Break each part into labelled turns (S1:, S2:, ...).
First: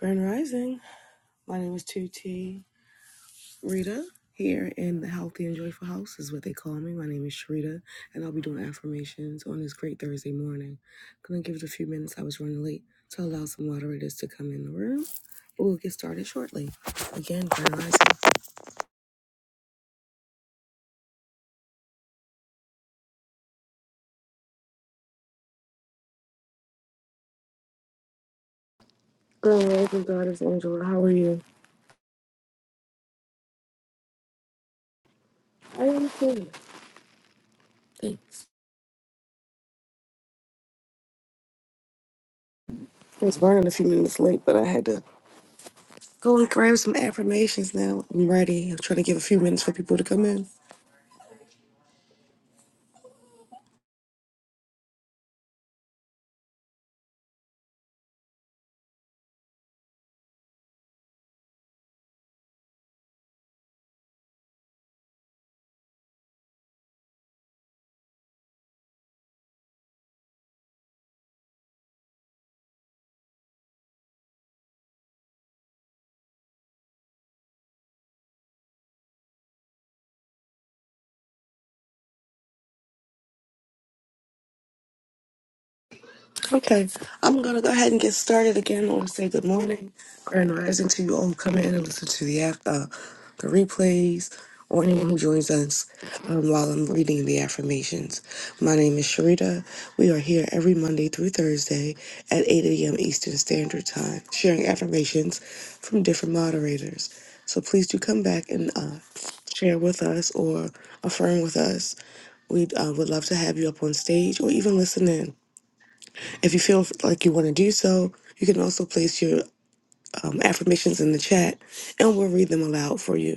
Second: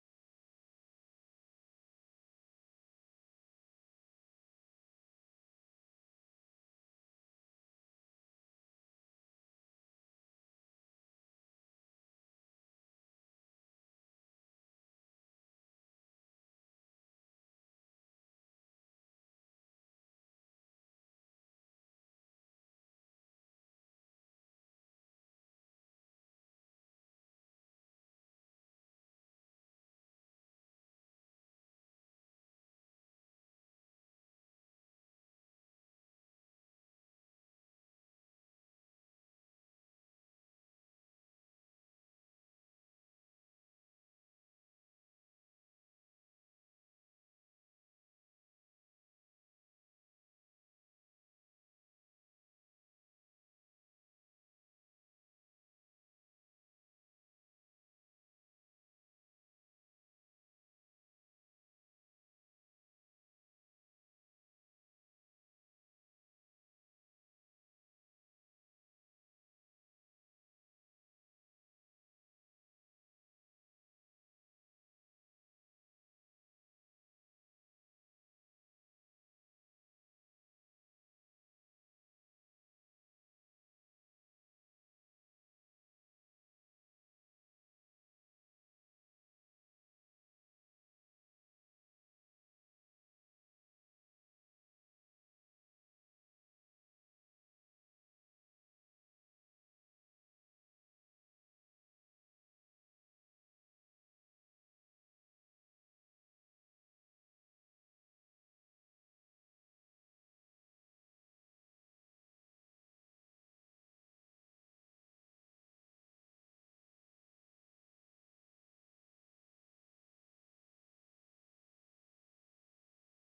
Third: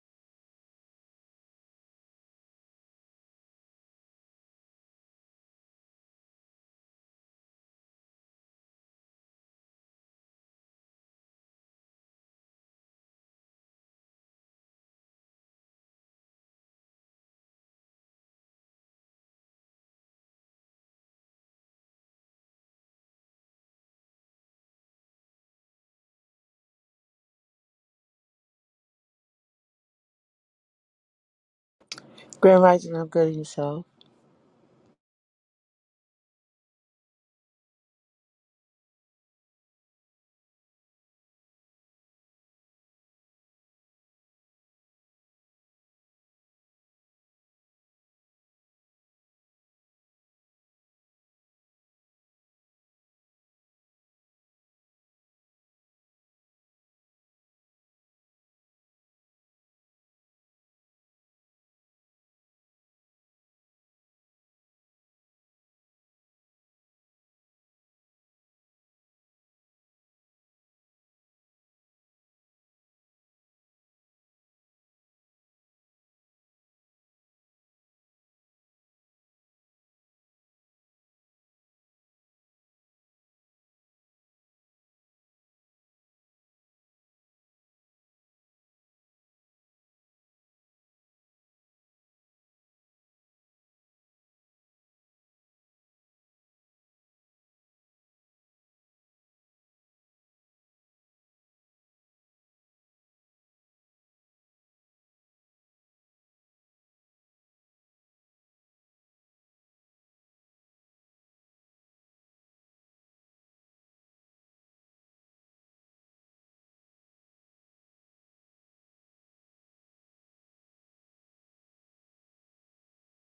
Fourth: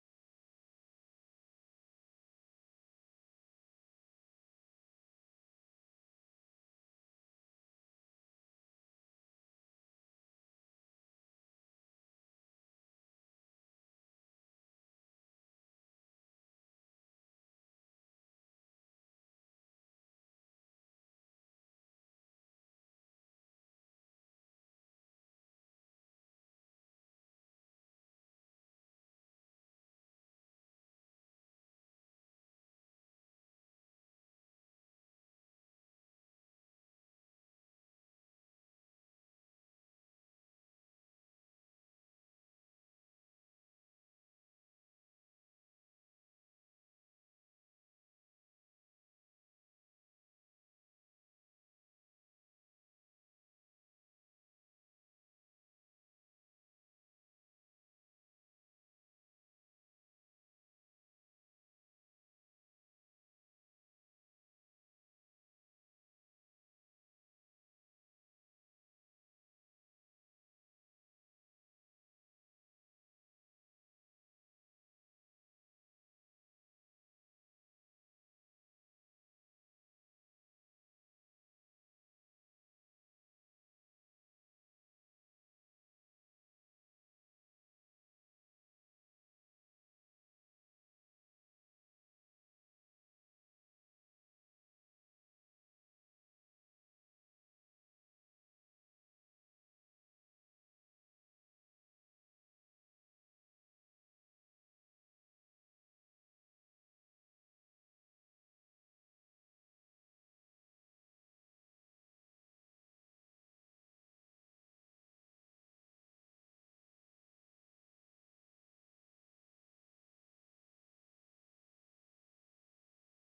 S1: Grand Rising. My name is 2T Rita here in the Healthy and Joyful House is what they call me. My name is Sharita and I'll be doing affirmations on this great Thursday morning. Gonna give it a few minutes. I was running late to allow some moderators to come in the room. But we'll get started shortly. Again, Grand Rising. Grand Rising, Goddess Angela. How are you?
S2: Grand Rising, I'm good in yourself.
S1: I am good. Thanks. I was running a few minutes late, but I had to go and grab some affirmations now. I'm ready. I'm trying to give a few minutes for people to come in. Okay, I'm gonna go ahead and get started again. I want to say good morning, grand rising to you all who come in and listen to the af- uh, the replays, or anyone who joins us um, while I'm reading the affirmations. My name is Sharita. We are here every Monday through Thursday at 8 a.m. Eastern Standard Time, sharing affirmations from different moderators. So please do come back and uh, share with us or affirm with us. We uh, would love to have you up on stage or even listen in. If you feel like you want to do so, you can also place your um, affirmations in the chat and we'll read them aloud for you.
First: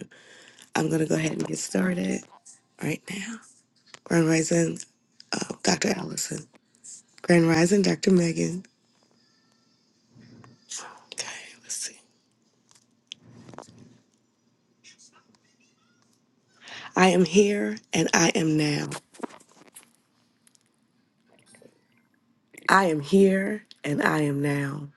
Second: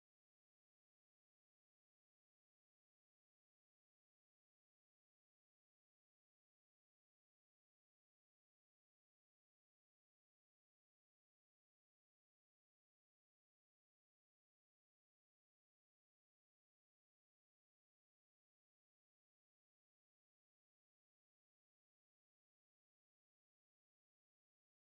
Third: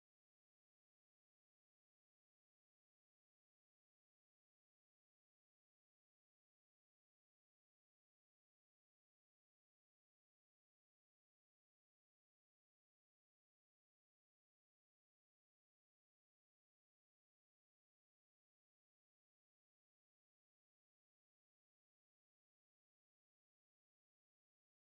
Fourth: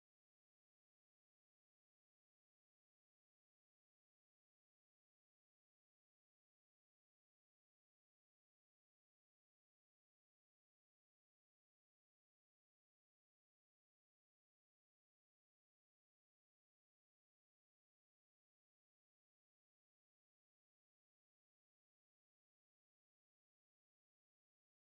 S1: I'm going to go ahead and get started right now. Grand Rising, uh, Dr. Allison. Grand Rising, Dr. Megan. Okay, let's see. I am here and I am now. I am here and I am now.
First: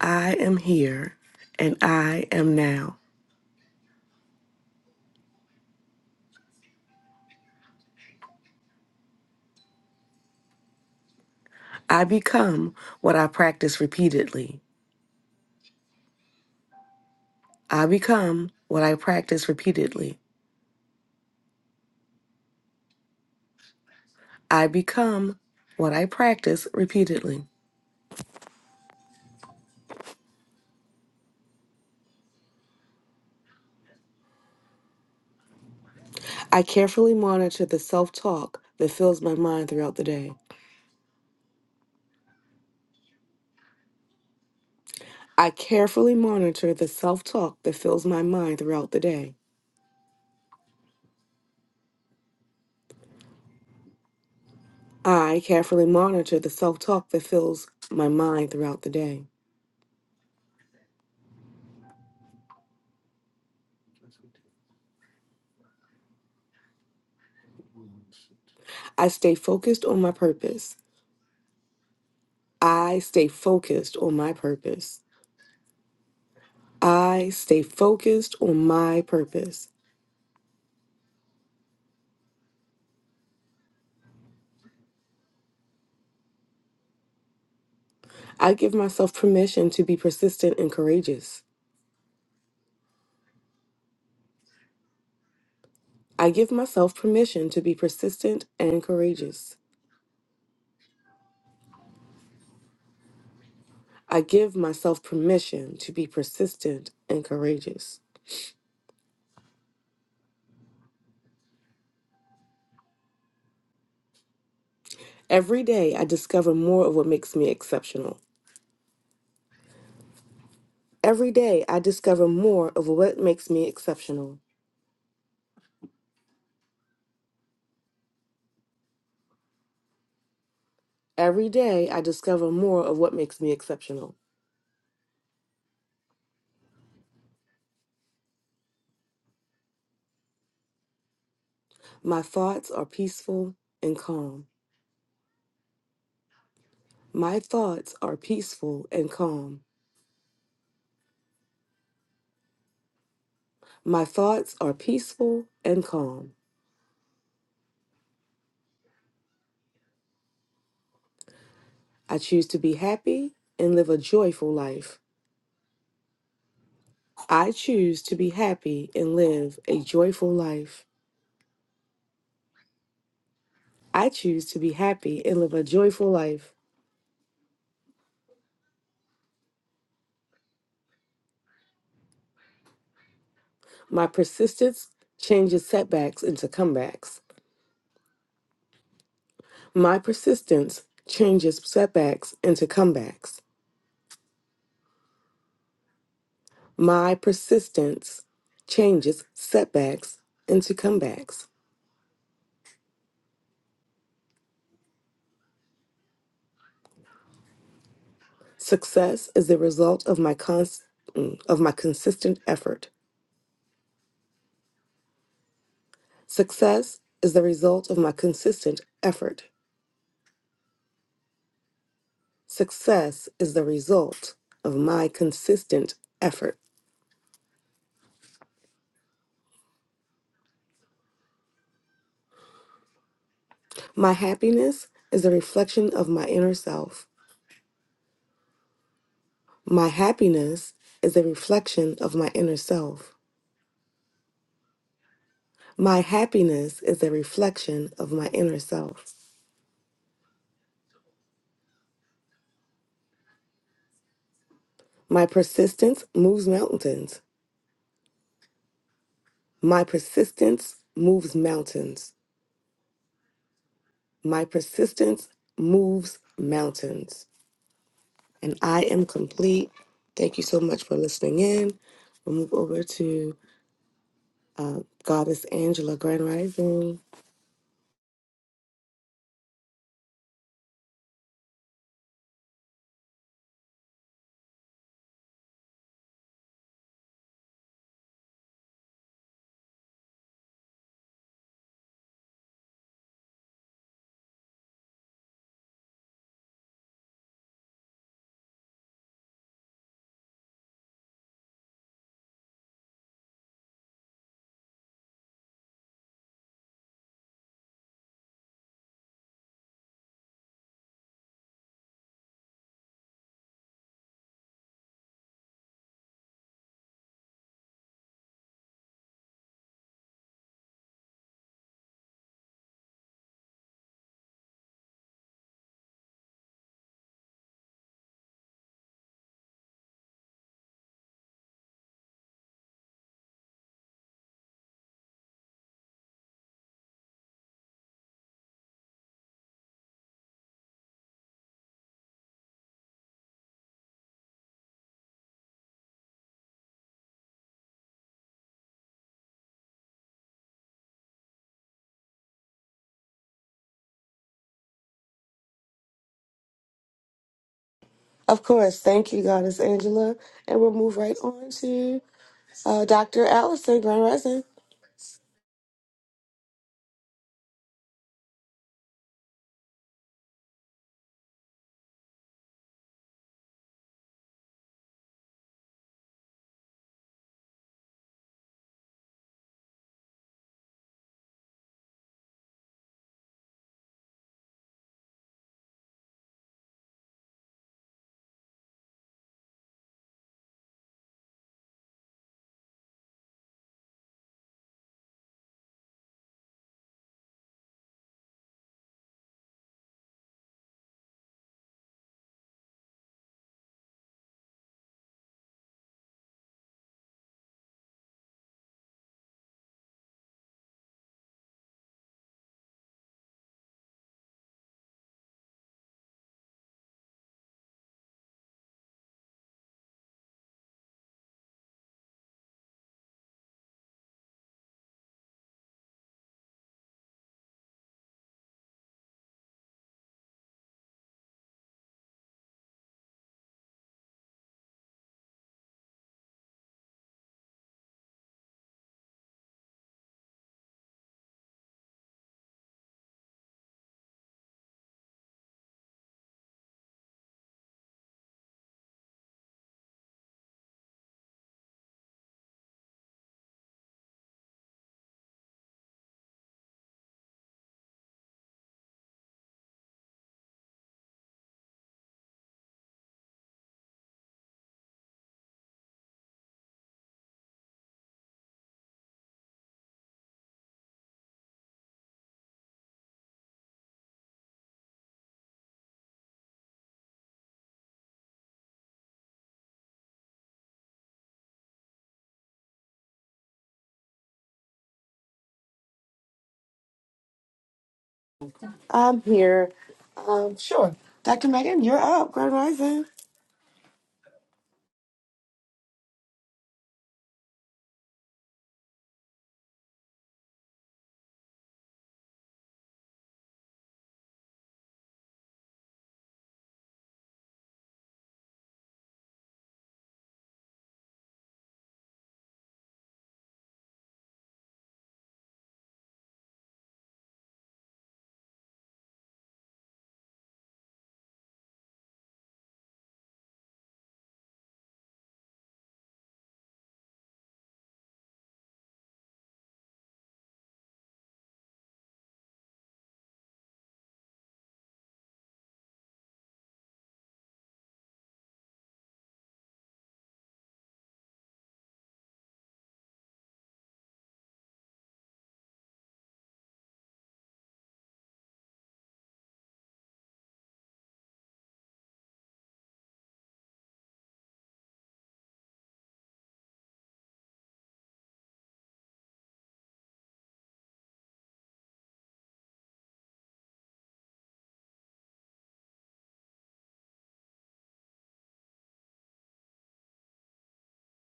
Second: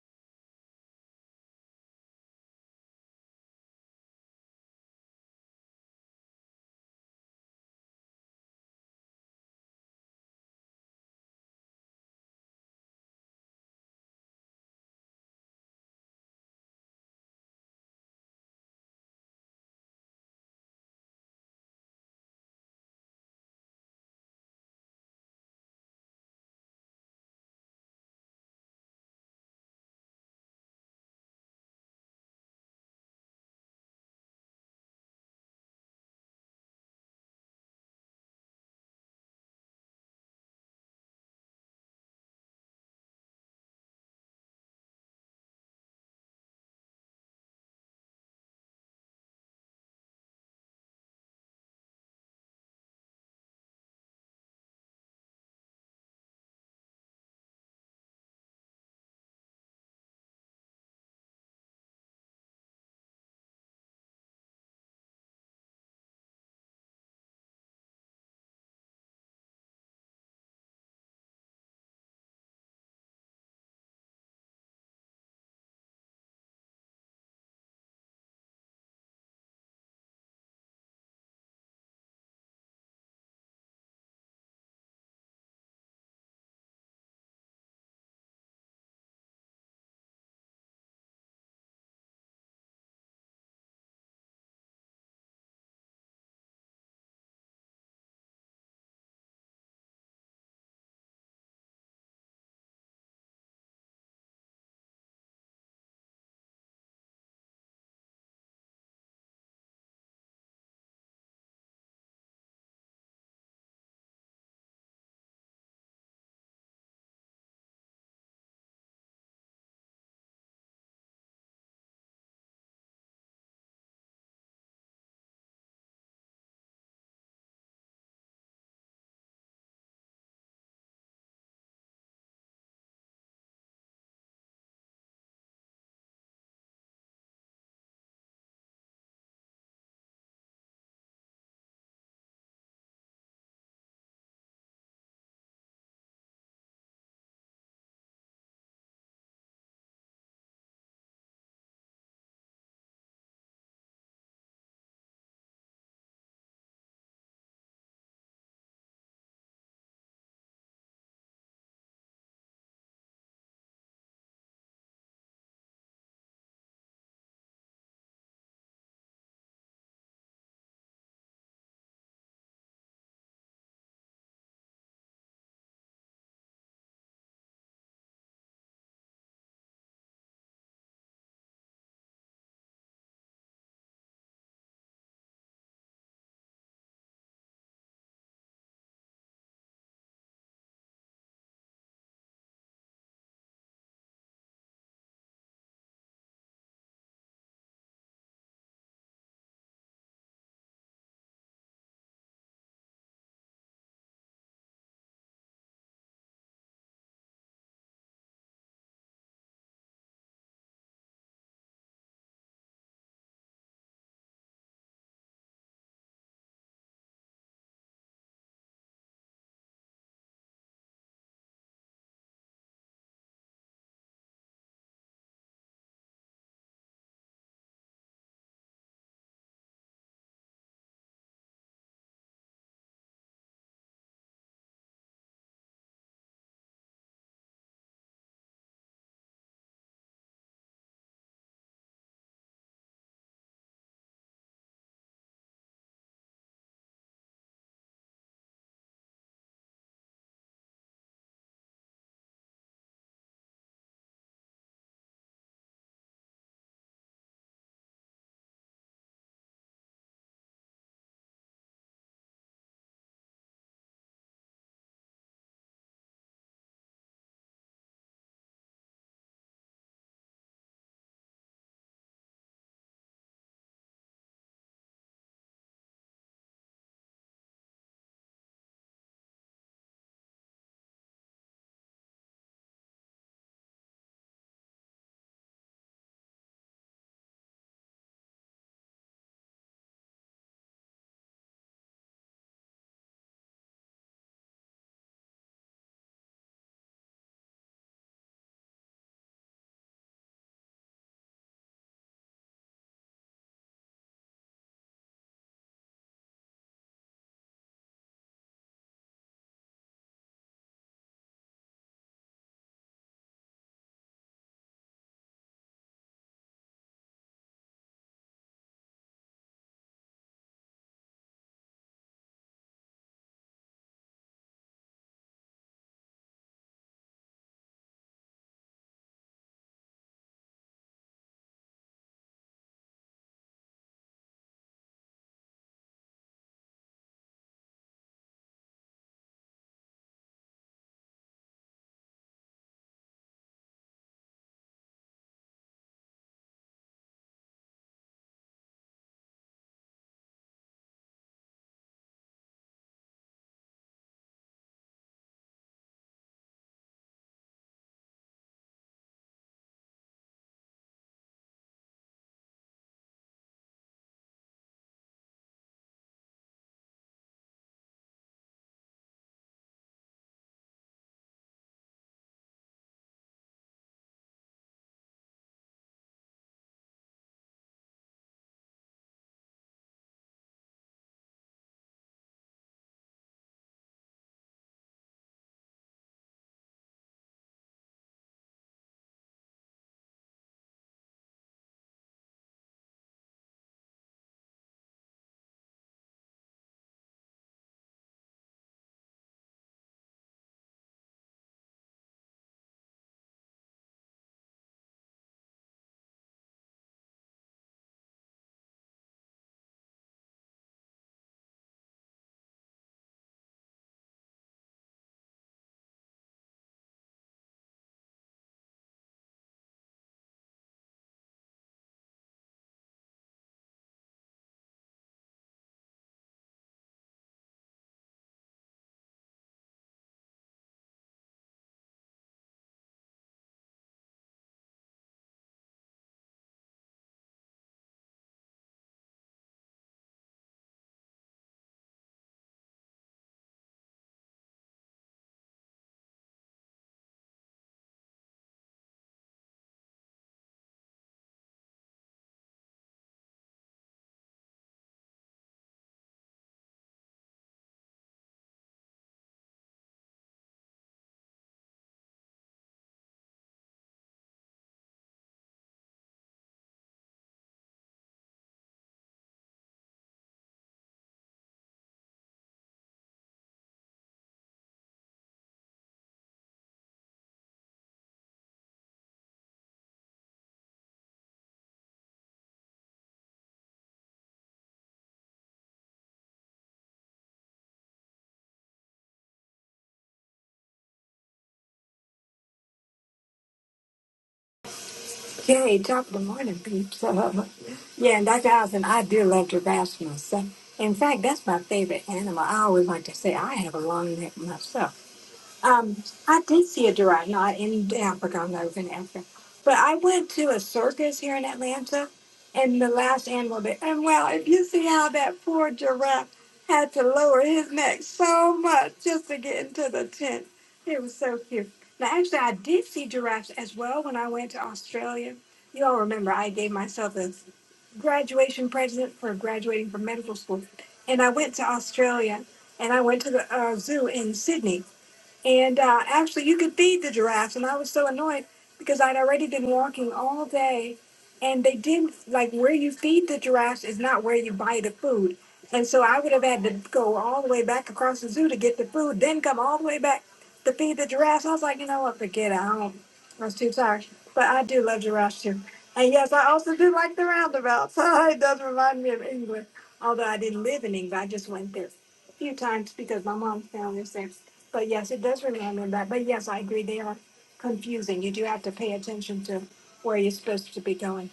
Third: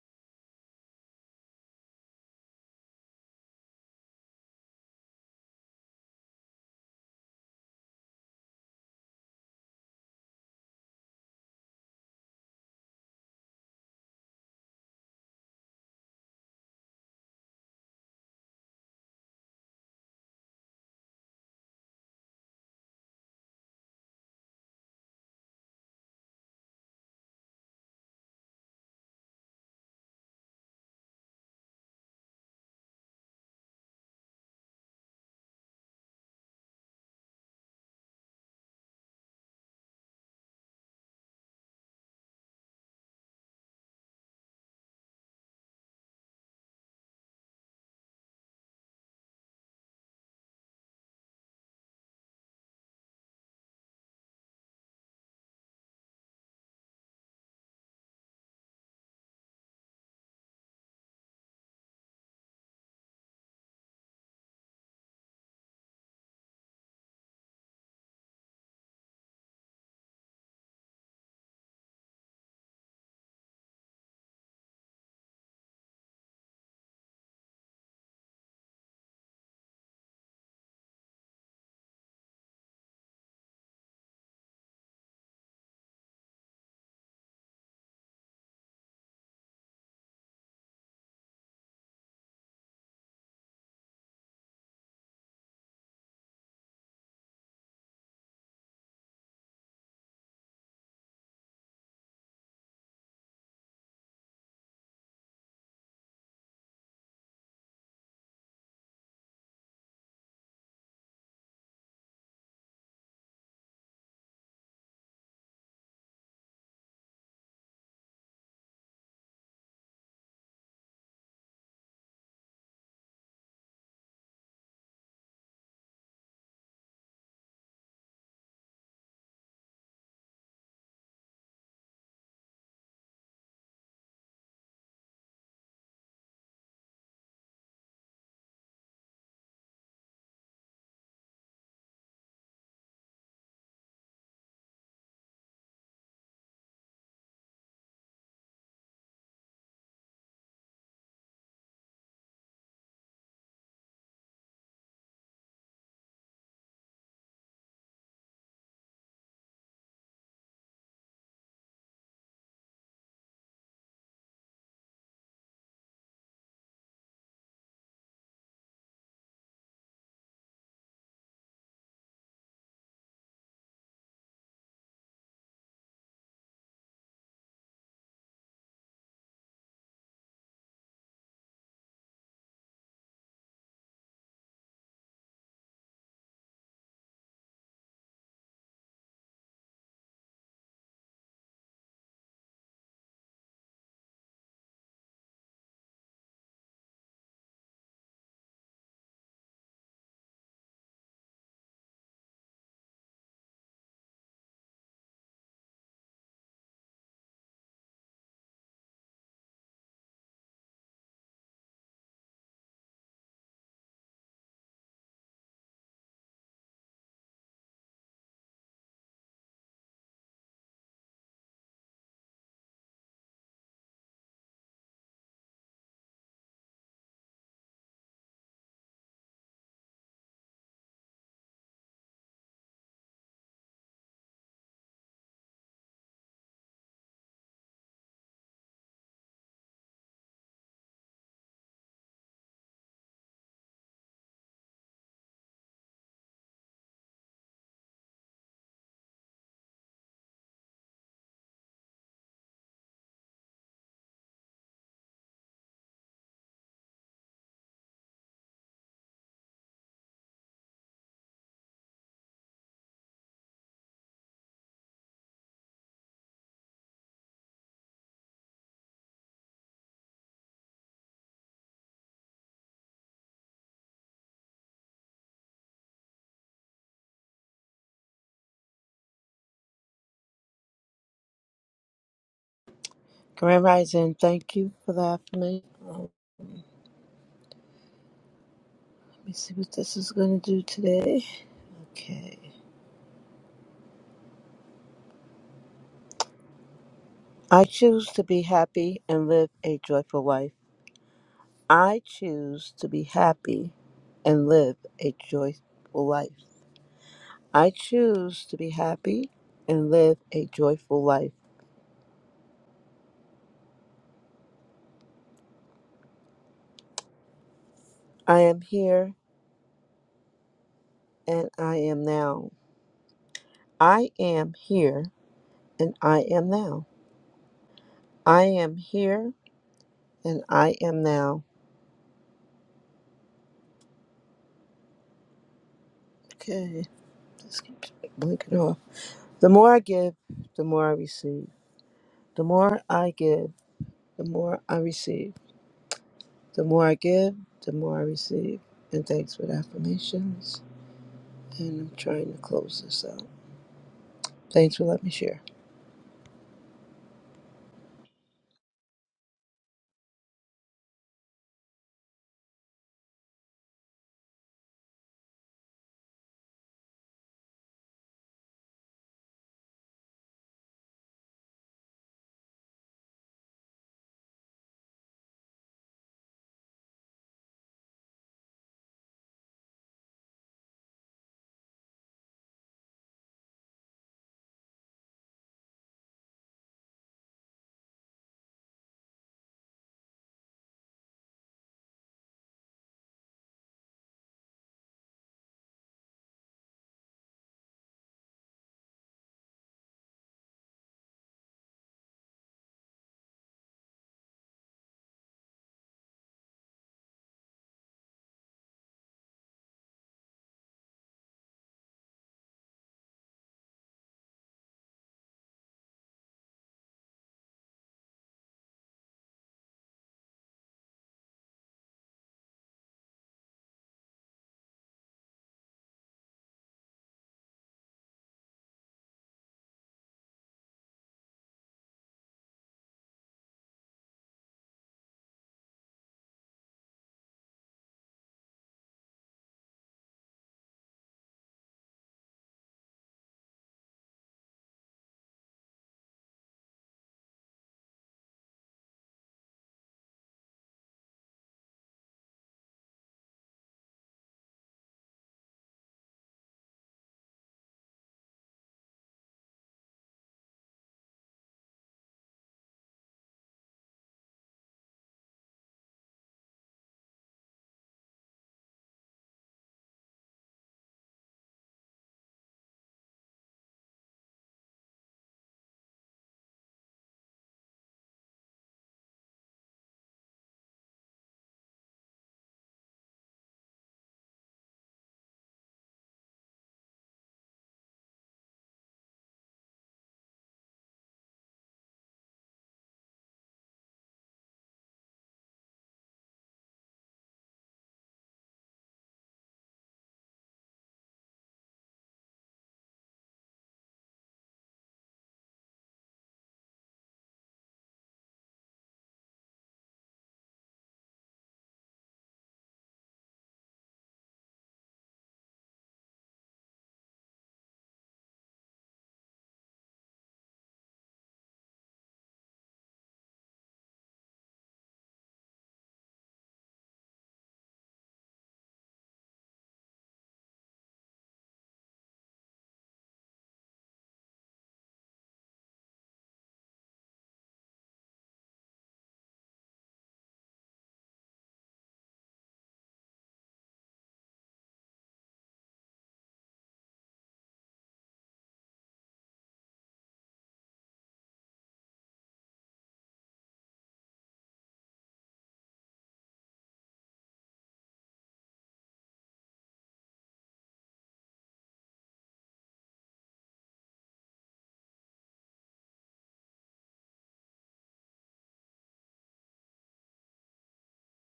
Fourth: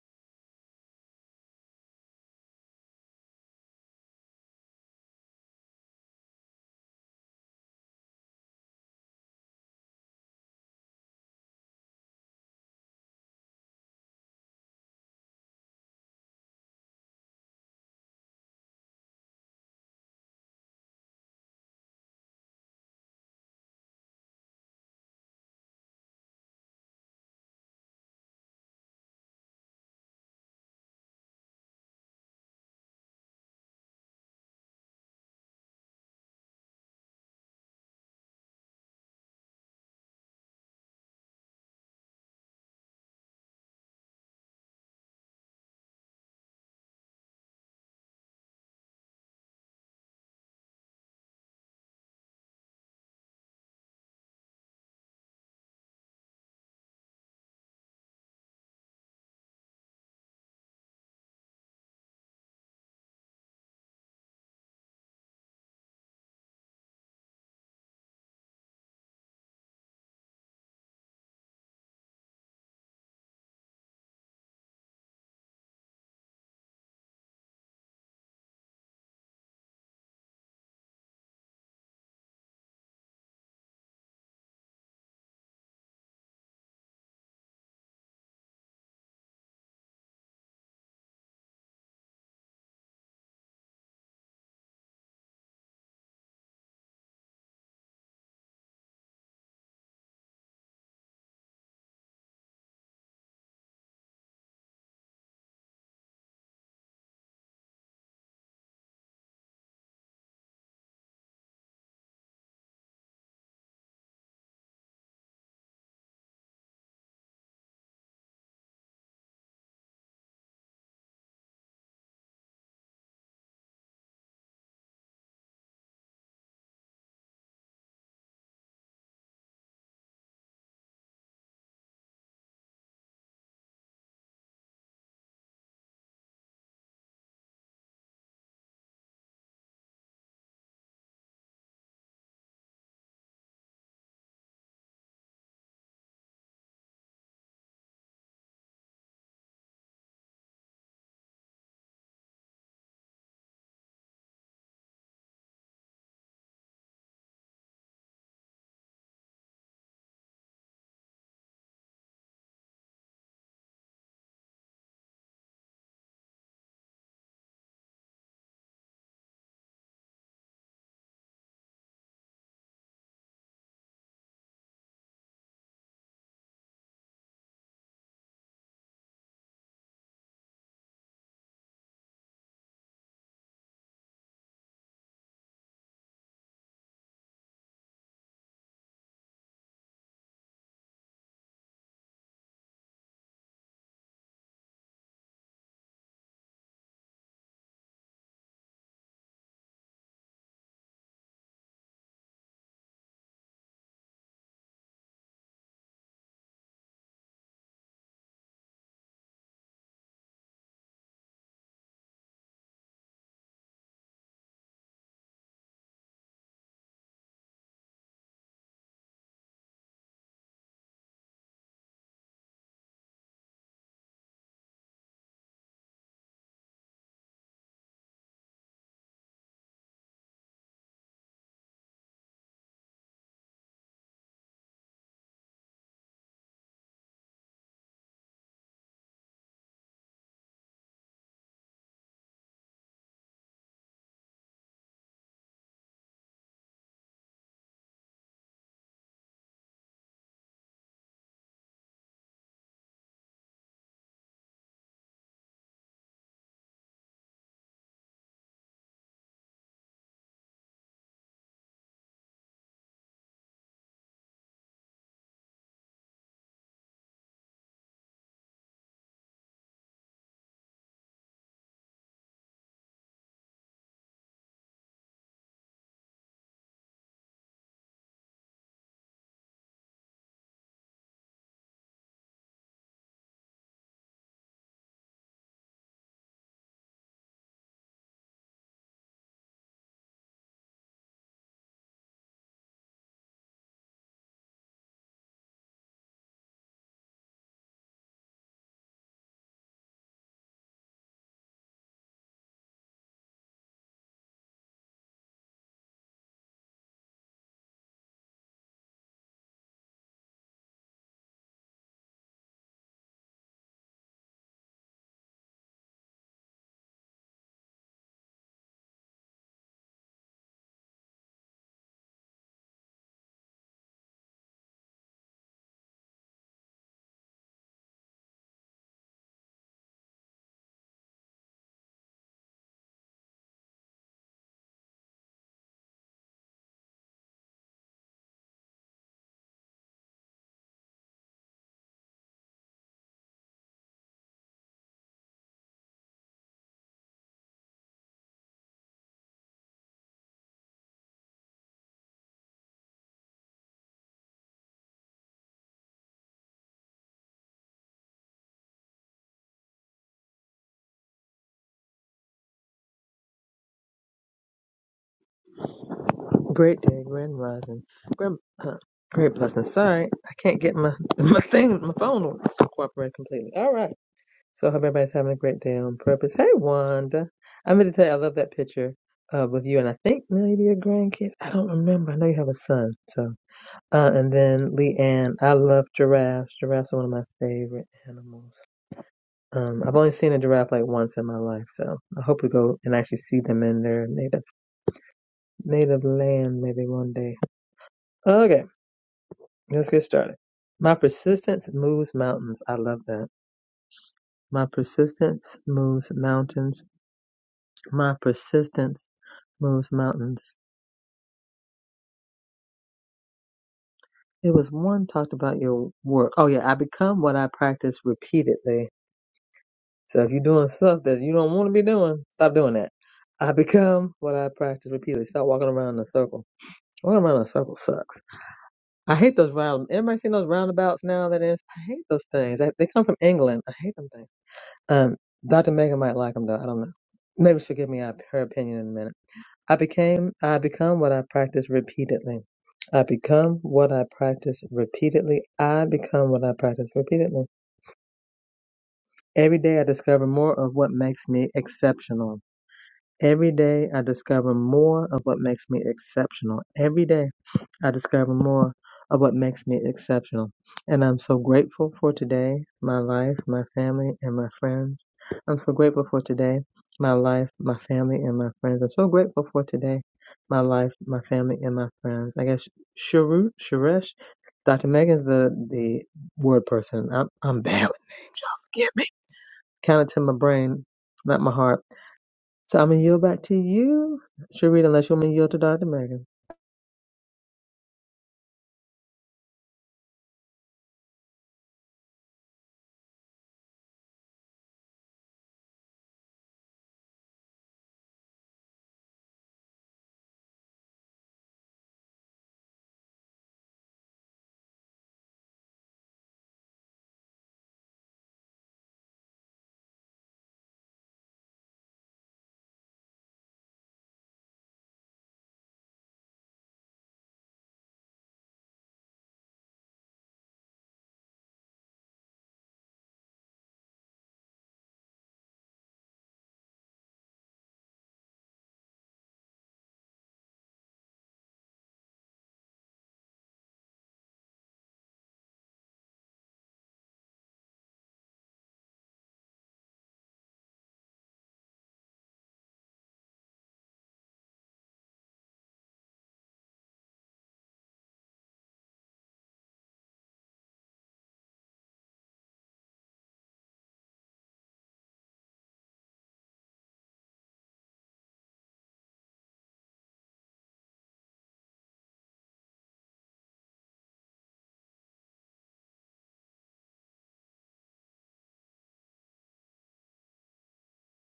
S1: I am here and I am now. I become what I practice repeatedly. I become what I practice repeatedly. I become what I practice repeatedly. I carefully monitor the self talk that fills my mind throughout the day. I carefully monitor the self talk that fills my mind throughout the day. I carefully monitor the self talk that fills my mind throughout the day. I stay focused on my purpose. I stay focused on my purpose. I stay focused on my purpose. I give myself permission to be persistent and courageous. I give myself permission to be persistent and courageous. I give myself permission to be persistent and courageous. Every day, I discover more of what makes me exceptional. Every day, I discover more of what makes me exceptional. Every day, I discover more of what makes me exceptional. My thoughts are peaceful and calm. My thoughts are peaceful and calm. My thoughts are peaceful and calm. I choose to be happy and live a joyful life. I choose to be happy and live a joyful life. I choose to be happy and live a joyful life. My persistence changes setbacks into comebacks. My persistence changes setbacks into comebacks. My persistence changes setbacks into comebacks. Success is the result of my cons- mm, of my consistent effort. Success is the result of my consistent effort. Success is the result of my consistent effort. My happiness is a reflection of my inner self. My happiness is a reflection of my inner self. My happiness is a reflection of my inner self. My persistence moves mountains. My persistence moves mountains. My persistence moves mountains. And I am complete. Thank you so much for listening in. We'll move over to uh, Goddess Angela Grand Rising.
S2: Grand Rising, thank you for the affirmation. Um, Let me see what this is going to do today. Okay. I choose to be happy and live a joyful life. I choose to be happy and live a joyful life. I choose to be happy and live a joyful life. I am here and I am now. I am here and I am now. I am here and I am now. Okay. This keeps blinking off. The more I give, the more I receive. The more I give, the more I receive. The more I give, the more I receive. And thanks for the affirmations. And I'm trying to close this out. Thanks for letting me share.
S1: Of course, thank you, Goddess Angela. And we'll move right on to uh, Dr. Allison Grand Rising.
S3: Great day, grand rising, grand, uh, great blessing. Sorry, I can't get my my thing, my phone on cooperate completely. All right, so I hope everybody's having a great day on purpose. Hey, Wanda, I meant to tell you I love that picture uh, with you and I think maybe your grandkids. I don't remember. I know you have a son, so uh, and then Leanne. I love giraffes. Giraffes are one of my favorite animals. Um, I've only seen a giraffe like once in my life, so I hope we go and actually see them in their native native land maybe one day. Okay. Let's get started. My persistence moves mountains. I love that. My persistence moves mountains. My persistence moves mountains. It was one talked about your work. Oh yeah, I become what I practice repeatedly. So if you're doing stuff that you don't want to be doing, stop doing that. I become what I practice repeatedly. Stop walking around in a circle. Walking around in a circle sucks. I hate those round. Everybody seen those roundabouts now? That is, I hate those things. I, they come from England. I hate them things. Um, Dr. Megan might like him though. I don't know. Maybe she'll give me a- her opinion in a minute. I became, I become what I practice repeatedly. I become what I practice repeatedly. I become what I practice repeatedly. Every day I discover more of what makes me exceptional. Every day I discover more of what makes me exceptional. Every day. I discover more of what makes me exceptional. And I'm so grateful for today, my life, my family, and my friends. I'm so grateful for today, my life, my family, and my friends. I'm so grateful for today, my life, my family, and my friends. I guess Sharu, Sharesh, Dr. Megan's the, the word person. I'm, I'm bad with names, y'all forgive me. Counted to my brain, not my heart. So I'm going to yield back to you, Sharita, unless you want me to yield to Dr. Megan.
S1: I'm here. Um, sure. Dr. Megan, you're up, Grand Rising.
S4: Okay, top of the morning, people. Yeah, and Dr. Allison, I do love giraffes myself. In fact, that's my favorite animal. I always like to say I have a long neck myself. Um, I did see a giraffe, not in Africa, no, it was in Africa. But I went to a circus here in Atlanta, and the last animal that, and well, if you see how that poor giraffe had to lower his neck so much just to get into the tent, it was so cute. Now, actually, I did see giraffes as well when I went to Australia. You all remember I gave myself a graduation present for graduating from medical school, and I went to Australia, and I went to the uh, zoo in Sydney and uh, actually, you could feed the giraffes. And I was so annoyed because I'd already been walking all day. And they didn't, like, where you feed the giraffes is not where you buy the food. And so I would have had to go all the way back across the zoo to get the food, then come all the way back to feed the giraffes. I was like, you know what, forget it. I don't, I was too tired. But I do love giraffes too. And yes, I also do like the roundabout. So it does remind me of England. Although I didn't live in England, I just went there a few times because my mom's family is there. But yes, it does remind me of that. But yes, I agree. They are confusing. You do have to pay attention to where you're supposed to be going.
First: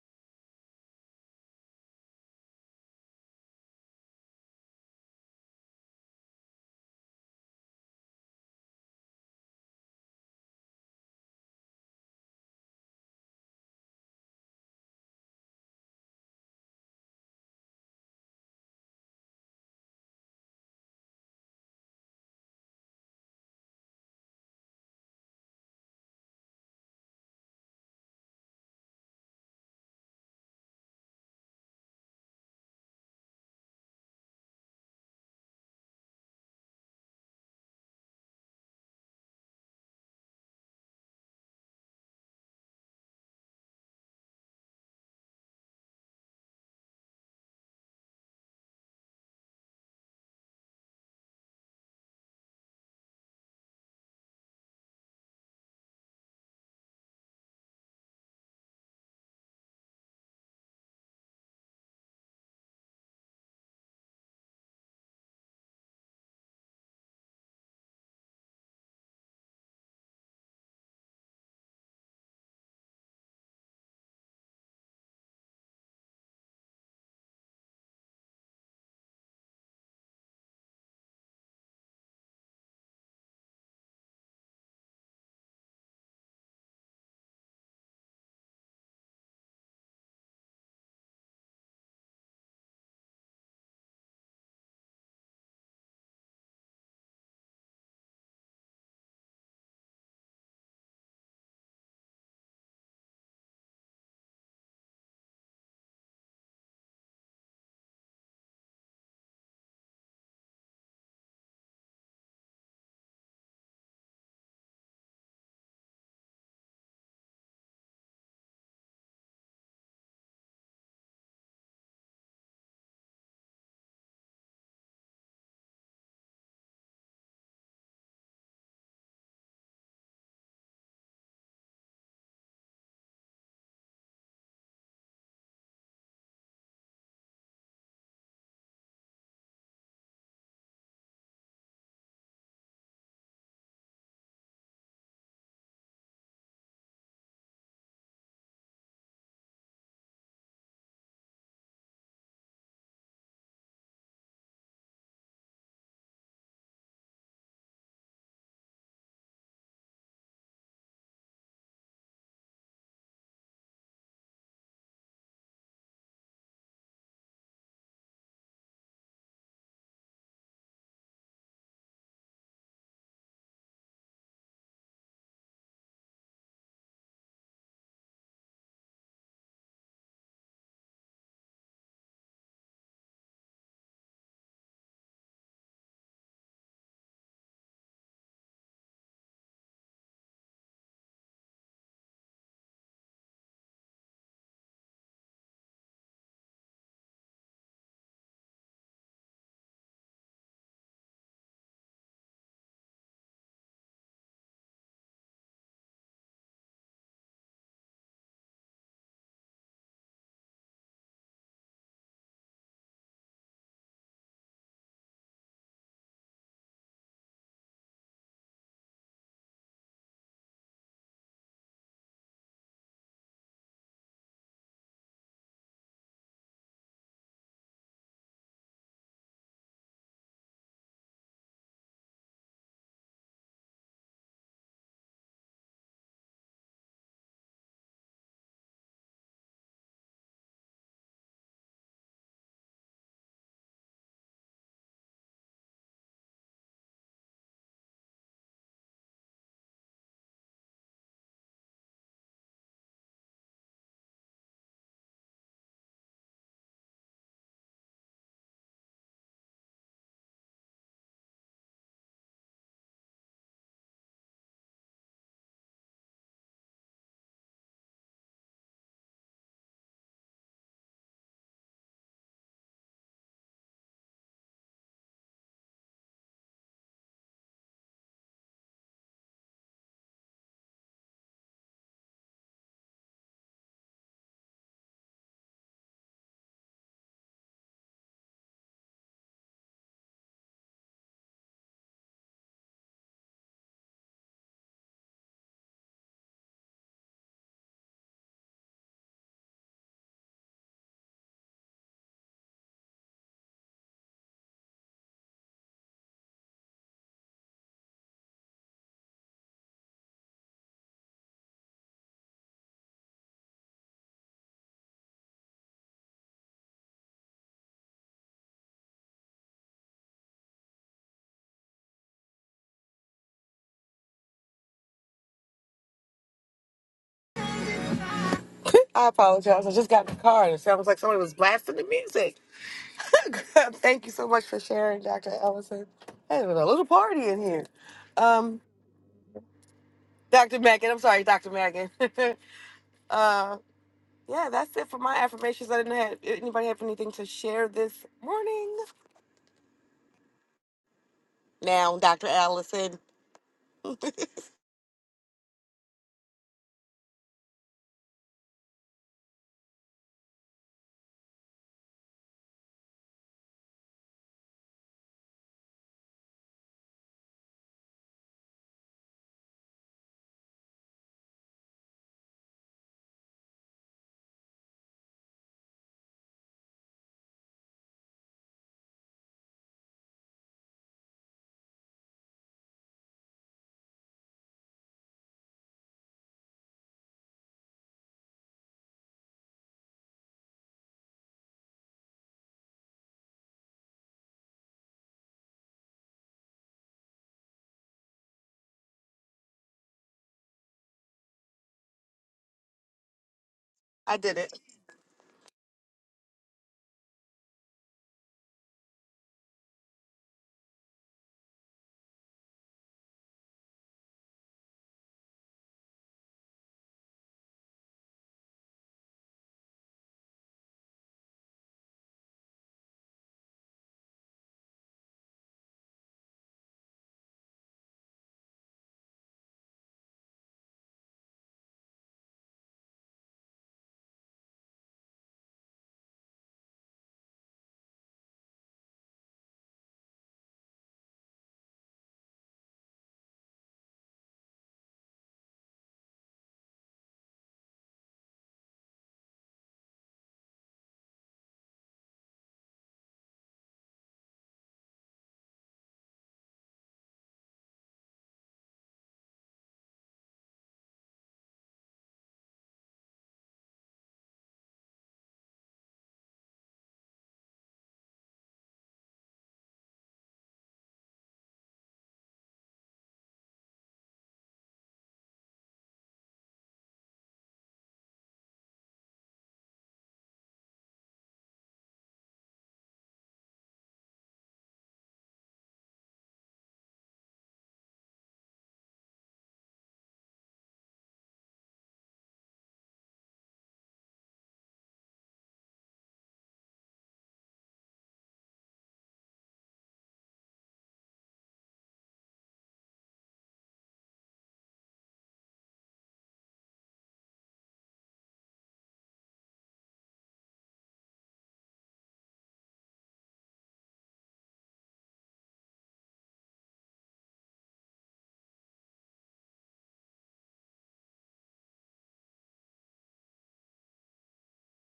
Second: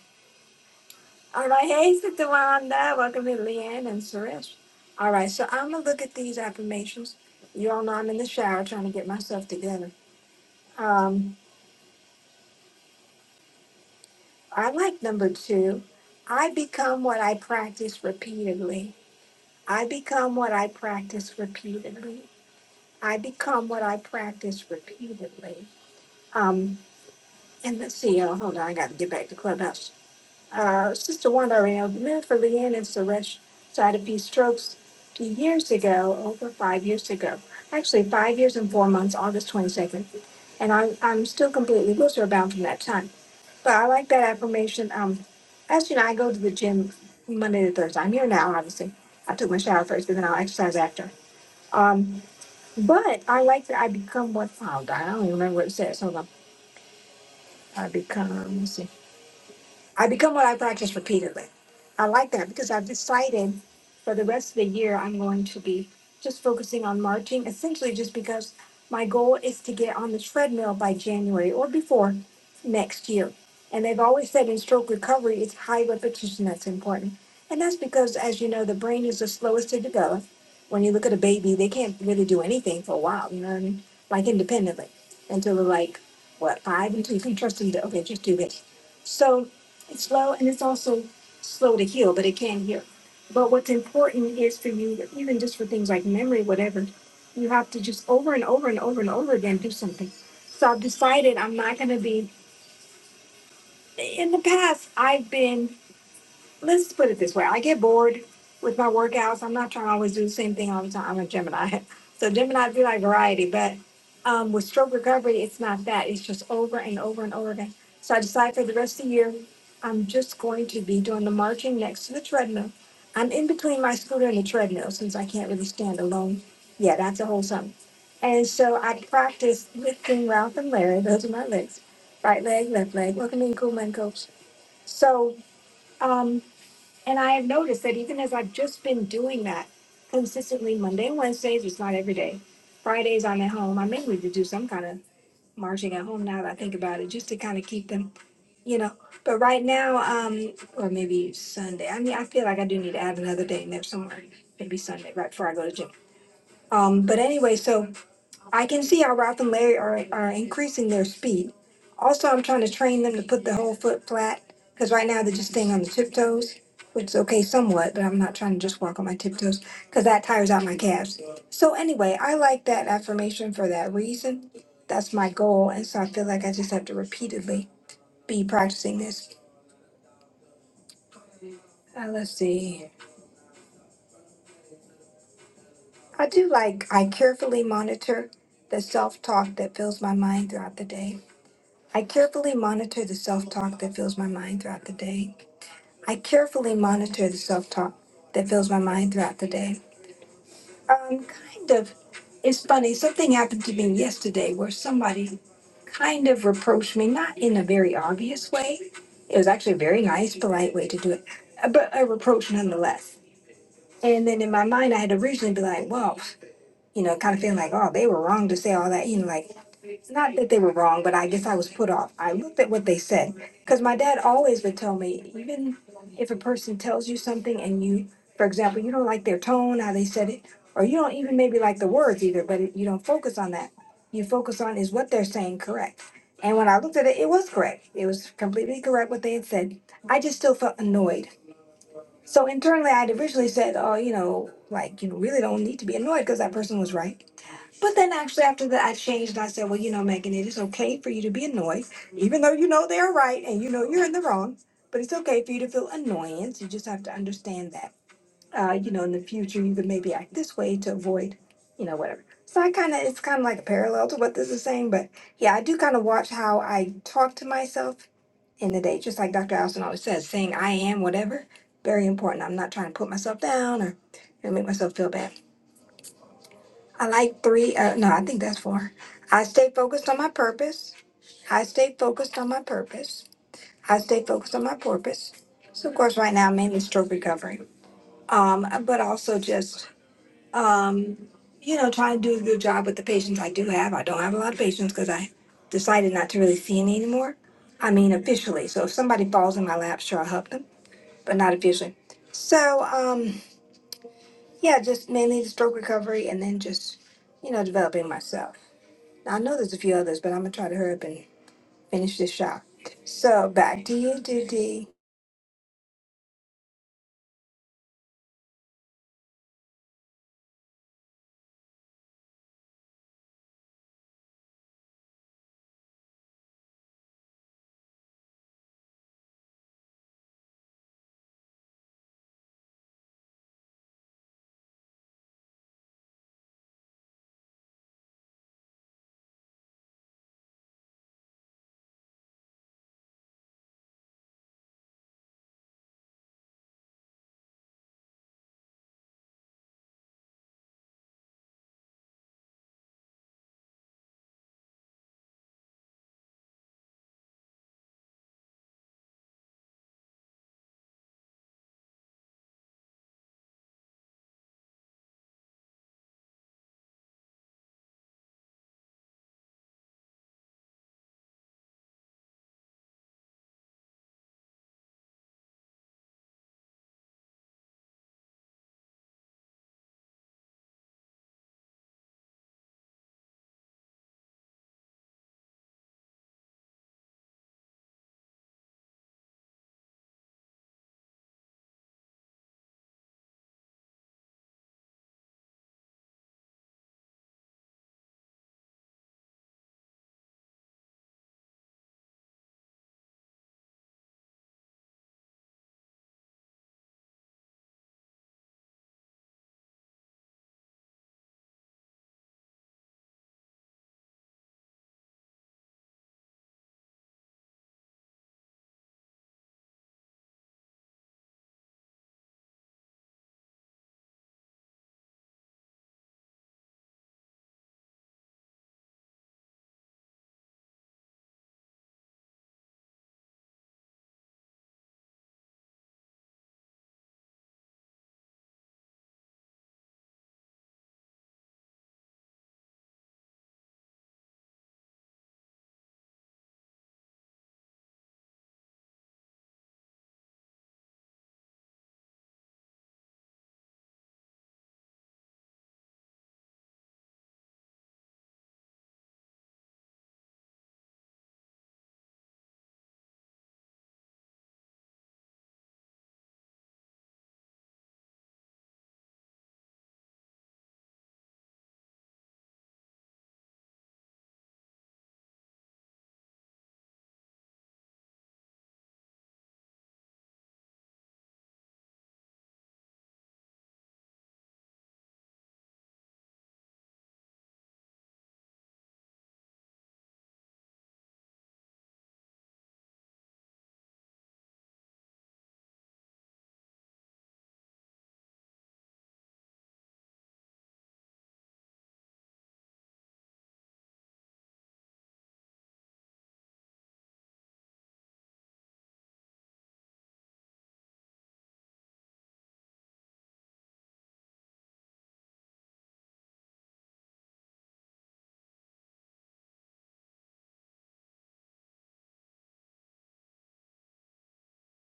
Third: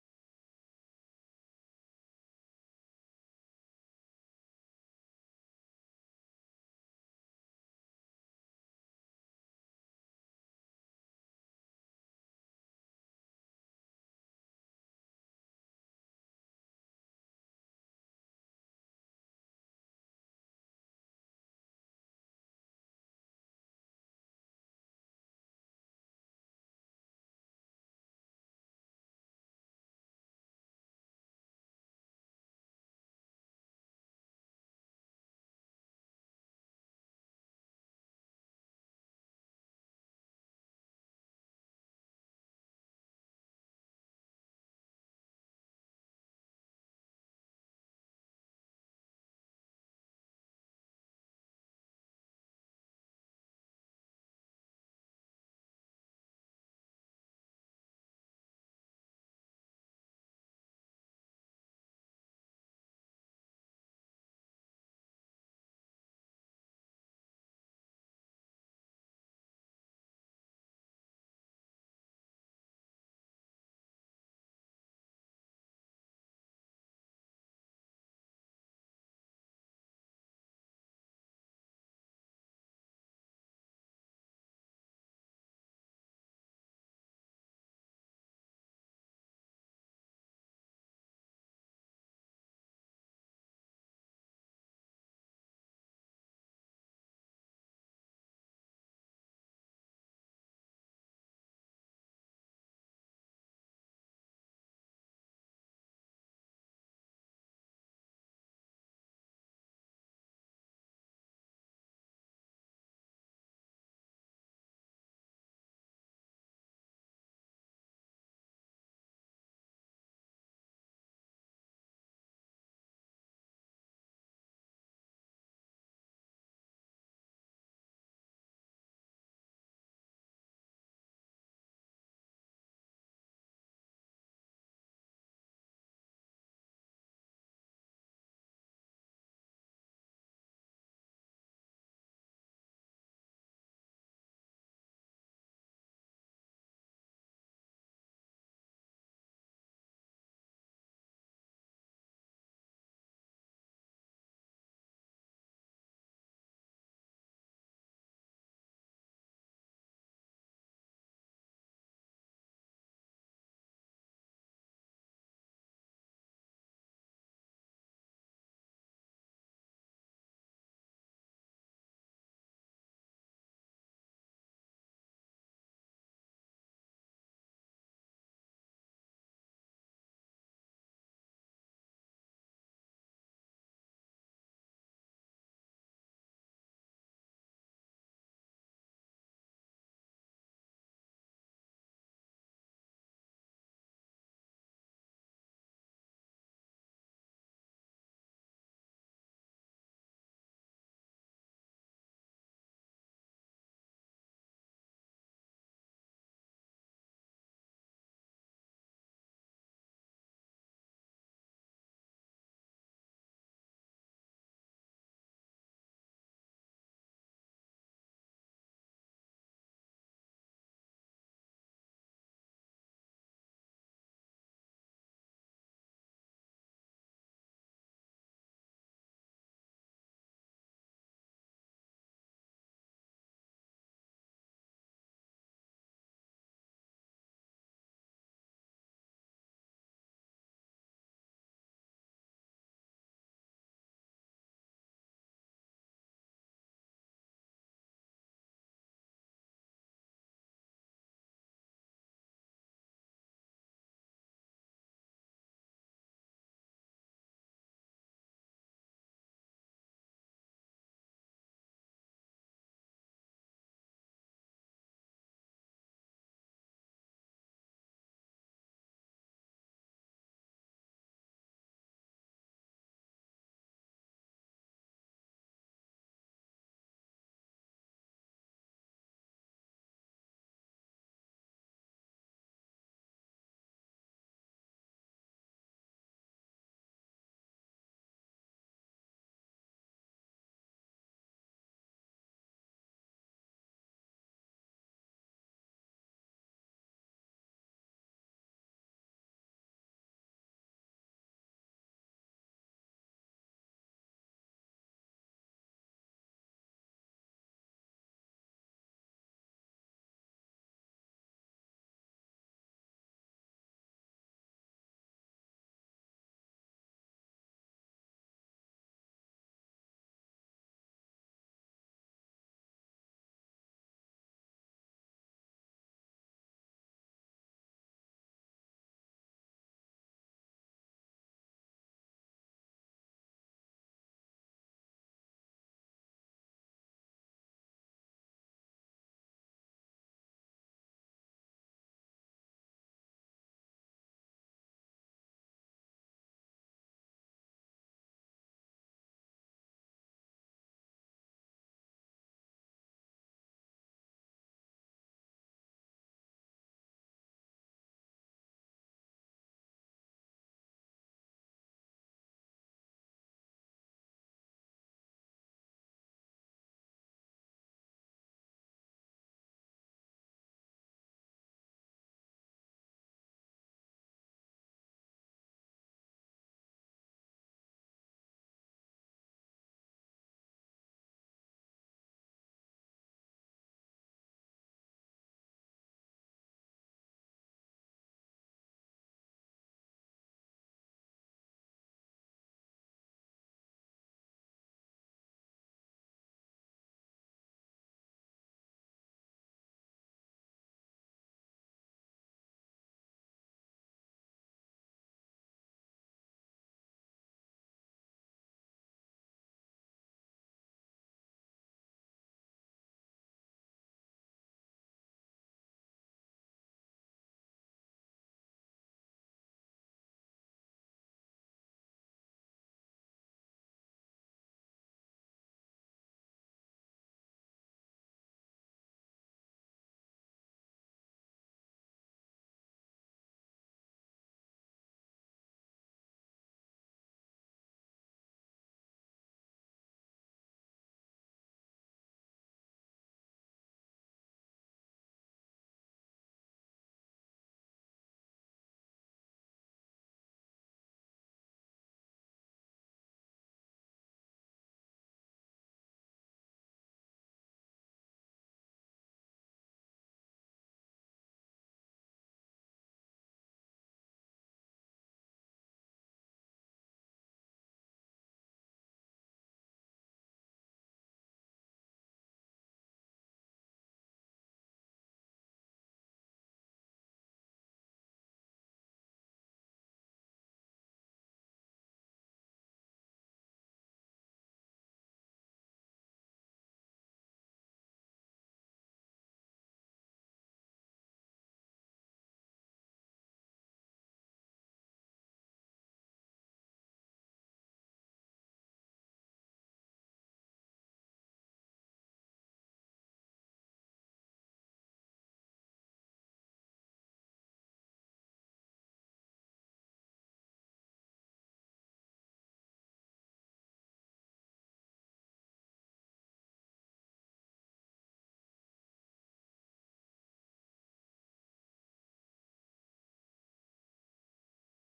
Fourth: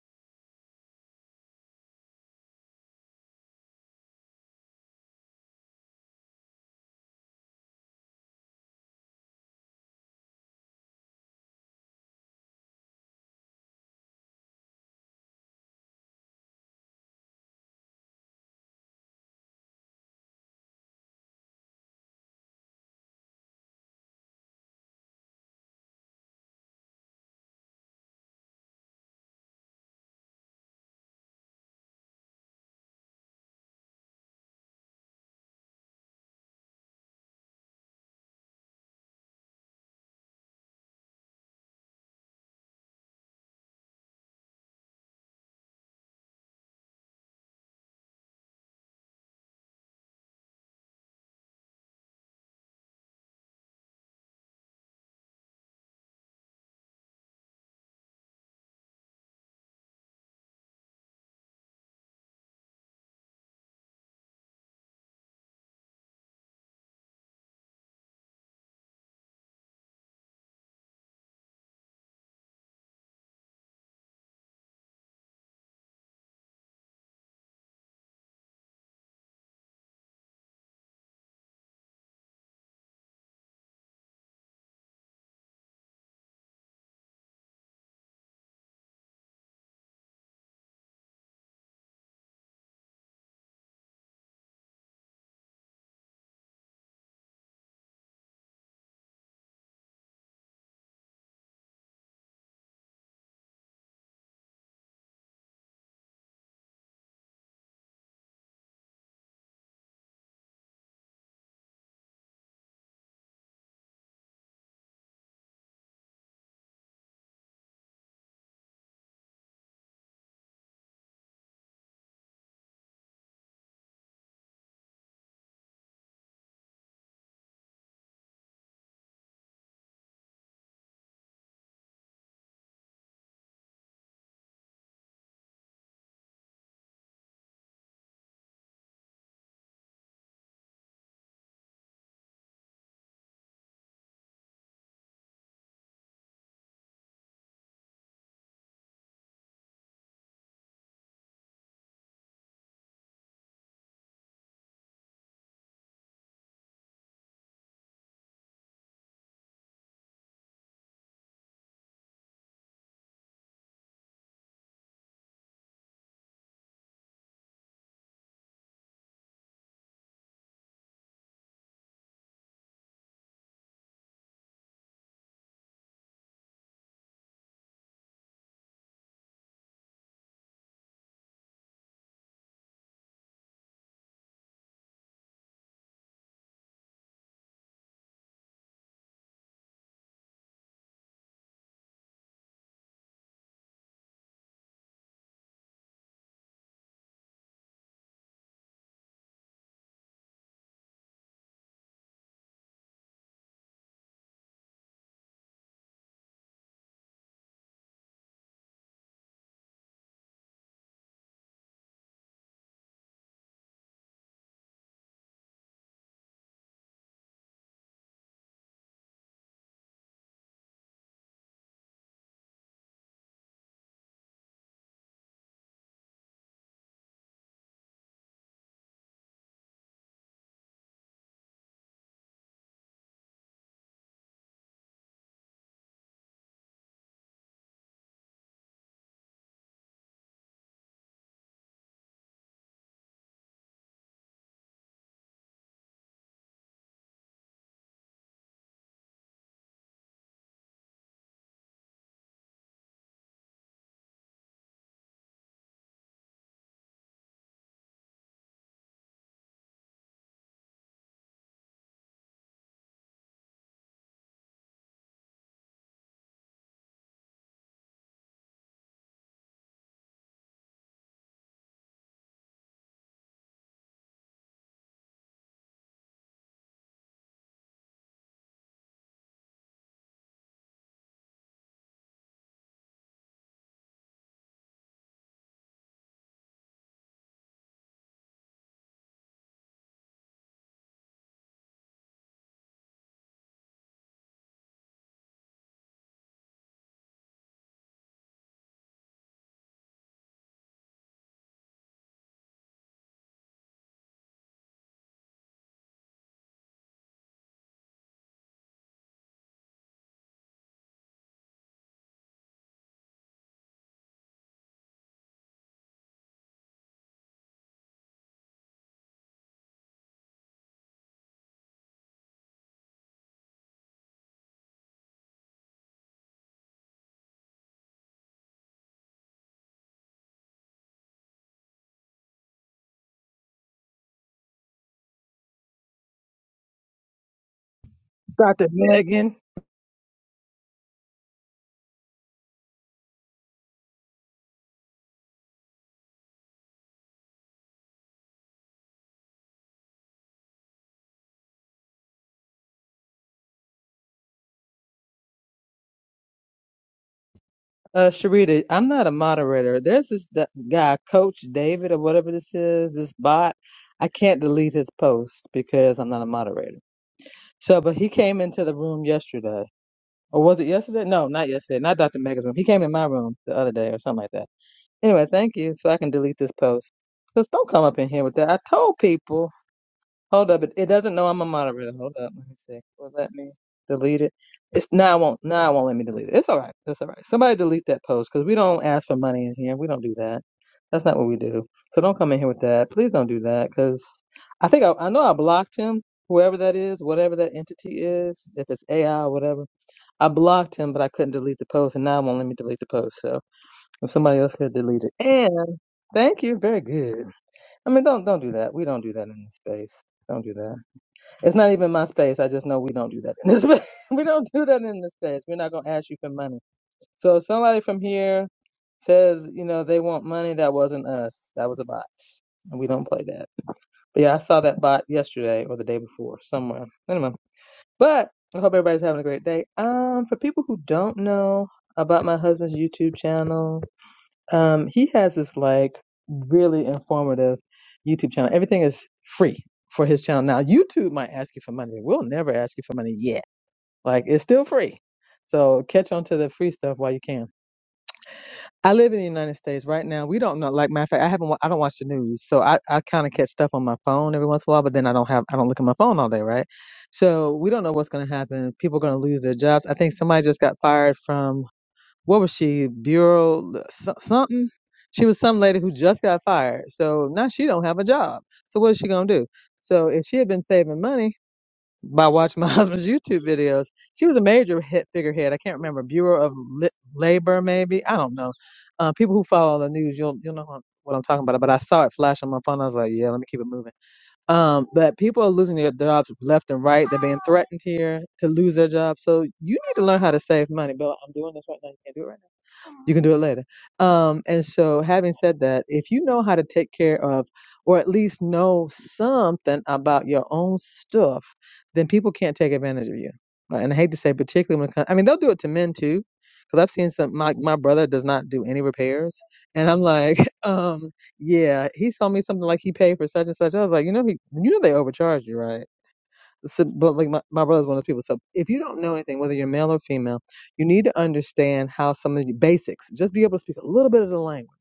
S4: All right. Hey, Sister Wanda. Welcome to Leanne and Suresh. All right. So I'm going to look at these affirmations. You all know I'm in the shower trying to get myself together. Um, I like number two. I become what I practice repeatedly. I become what I practice repeatedly. I become what I practice repeatedly. Um. And let's see, y'all. Hold on, I got to get back to Clubhouse. Uh, Sister Wanda around lived for Leanne and Suresh side of these strokes two years ago, over five years ago. Actually, five years and four months, August 22nd. And I'm, I'm still completely wheelchair bound from that time. But I like that affirmation. Um, as you know, I go to the gym Monday to Thursday. I'm here now, obviously. I took my shower first, but then I'll exercise after. Um, but I like that I become what, oh, I don't even remember what it says. Hold on. I become, let me see. I become what I practice repeatedly. I like that because I've decided for the rest of the year I'm going to be just focusing on marching, essentially just because my goal is to get on the treadmill by January or before next year. And they've always said in stroke recovery, it's high repetition that's important. And that's because, as you know, the brain is the slowest to develop. When you look at a baby, they can't really do anything for a while, you know what I mean? Like independently until they're like, what, five? Until you can trust them to, okay, just do this. So it's slow and it's also slow to heal, but it can heal. But what's important is for you, even just for things like memory, whatever, you have to just over and over and over and over again do something. So I've decided I'm not going to be, in the past, I've been let's put it this way. I get bored with my workouts. I'm not trying to always do the same thing all the time. I'm a Gemini. So Gemini do like variety, but um, with stroke recovery, it's not that. It's just over and over and over again. So I decided for the rest of the year, I'm just going to be doing the marching next to the treadmill. I'm in between my scooter and the treadmill since I can't really stand alone. Yeah, that's a whole something. And so I practiced lifting Ralph and Larry. Those are my legs. Right leg, left leg. Welcome in, cool man, coach. So um, and I have noticed that even as I've just been doing that consistently Monday, and Wednesdays, it's not every day. Fridays I'm at home. I may need to do some kind of marching at home now that I think about it, just to kind of keep them, you know. But right now, um, or maybe Sunday. I mean, I feel like I do need to add another day in there somewhere. Maybe Sunday, right before I go to gym. Um, but anyway, so I can see how Ralph and Larry are, are increasing their speed. Also, I'm trying to train them to put the whole foot flat because right now they're just staying on the tiptoes, which is okay somewhat, but I'm not trying to just walk on my tiptoes because that tires out my calves. So, anyway, I like that affirmation for that reason. That's my goal. And so I feel like I just have to repeatedly be practicing this. Uh, let's see. I do like, I carefully monitor the self talk that fills my mind throughout the day. I carefully monitor the self talk that fills my mind throughout the day. I carefully monitor the self talk that fills my mind throughout the day. Um, kind of. It's funny, something happened to me yesterday where somebody kind of reproached me, not in a very obvious way. It was actually a very nice, polite way to do it, but a reproach nonetheless. And then in my mind, I had originally been like, well, you know, kind of feeling like, oh, they were wrong to say all that, you know, like, not that they were wrong, but I guess I was put off. I looked at what they said because my dad always would tell me, even if a person tells you something and you, for example, you don't like their tone, how they said it, or you don't even maybe like the words either, but it, you don't focus on that. You focus on is what they're saying correct. And when I looked at it, it was correct. It was completely correct what they had said. I just still felt annoyed. So internally, I had originally said, oh, you know, like you really don't need to be annoyed because that person was right. But then actually after that I changed and I said, Well, you know, Megan, it is okay for you to be annoyed, even though you know they're right and you know you're in the wrong. But it's okay for you to feel annoyance. You just have to understand that. Uh, you know, in the future you can maybe act this way to avoid, you know, whatever. So I kinda it's kinda like a parallel to what this is saying, but yeah, I do kinda watch how I talk to myself in the day, just like Dr. Allison always says, saying I am whatever, very important. I'm not trying to put myself down or you know, make myself feel bad. I like three. Uh, no, I think that's four. I stay focused on my purpose. I stay focused on my purpose. I stay focused on my purpose. So, of course, right now, mainly stroke recovery, um, but also just, um, you know, trying to do a good job with the patients I do have. I don't have a lot of patients because I decided not to really see any anymore. I mean, officially. So, if somebody falls in my lap, sure, I'll help them, but not officially. So, um, yeah, just mainly the stroke recovery and then just, you know, developing myself. I know there's a few others, but I'm gonna try to hurry up and finish this shot. So back to you, Didi.
S1: I apologize. I just got in the car and it sounds like somebody was blasting the music. thank you so much for sharing, Dr. Allison. Hey, was a little party in here. Um,
S3: Dr. Megan.
S1: Dr. Megan, I'm sorry, Dr. Megan. uh, Yeah, that's it for my affirmations. I didn't have anybody have anything to share this morning. Now, Dr. Allison,
S3: Uh, Sharita, I'm not a moderator. There's this d- guy, Coach David, or whatever this is, this bot. I can't delete his post because I'm not a moderator. So, but he came into the room yesterday, or was it yesterday? No, not yesterday. Not Dr. Mega's room. He came in my room the other day, or something like that. Anyway, thank you. So I can delete this post. Just do don't come up in here with that. I told people. Hold up, it, it doesn't know I'm a moderator. Hold up, let me see. Will it let me delete it? It's now it won't now it won't let me delete it. It's all right. It's all right. Somebody delete that post because we don't ask for money in here. We don't do that. That's not what we do. So don't come in here with that. Please don't do that because I think I, I know I blocked him. Whoever that is, whatever that entity is, if it's AI or whatever, I blocked him, but I couldn't delete the post, and now it won't let me delete the post. So if
S1: I did
S3: somebody
S1: it.
S3: else could delete it, and thank you, very good. I mean, don't don't do that. We don't do that in this space. Don't do that. It's not even my space. I just know we don't do that in this space. We don't do that in this space. We're not gonna ask you for money. So if somebody from here says, you know, they want money, that wasn't us. That was a bot. And we don't play that. But yeah, I saw that bot yesterday or the day before somewhere. Anyway. But I hope everybody's having a great day. Um, for people who don't know about my husband's YouTube channel, um, he has this like really informative YouTube channel. Everything is free for his channel. Now, YouTube might ask you for money. We'll never ask you for money yet. Like it's still free. So catch on to the free stuff while you can. I live in the United States right now. We don't know. Like matter of fact, I haven't. wa- I don't watch the news, so I, I kind of catch stuff on my phone every once in a while. But then I don't have. I don't look at my phone all day, right? So we don't know what's going to happen. People are going to lose their jobs. I think somebody just got fired from what was she bureau so- something she was some lady who just got fired so now she don't have a job so what is she going to do so if she had been saving money by watching my husband's youtube videos she was a major hit figurehead i can't remember bureau of Li- labor maybe i don't know uh, people who follow the news you'll you'll know what I'm what I'm talking about but i saw it flash on my phone i was like yeah let me keep it moving um, but people are losing their jobs left and right they're being threatened here to lose their jobs so you need to learn how to save money bill i'm doing this right now you can't do it right now you can do it later. Um, and so, having said that, if you know how to take care of, or at least know something about your own stuff, then people can't take advantage of you. Right? And I hate to say, particularly when it comes, I mean, they'll do it to men too, because I've seen some. My my brother does not do any repairs, and I'm like, um, yeah, he told me something like he paid for such and such. I was like, you know, he, you know, they overcharge you, right? So, but like my, my brother's one of those people. So if you don't know anything, whether you're male or female, you need to understand how some of the basics, just be able to speak a little bit of the language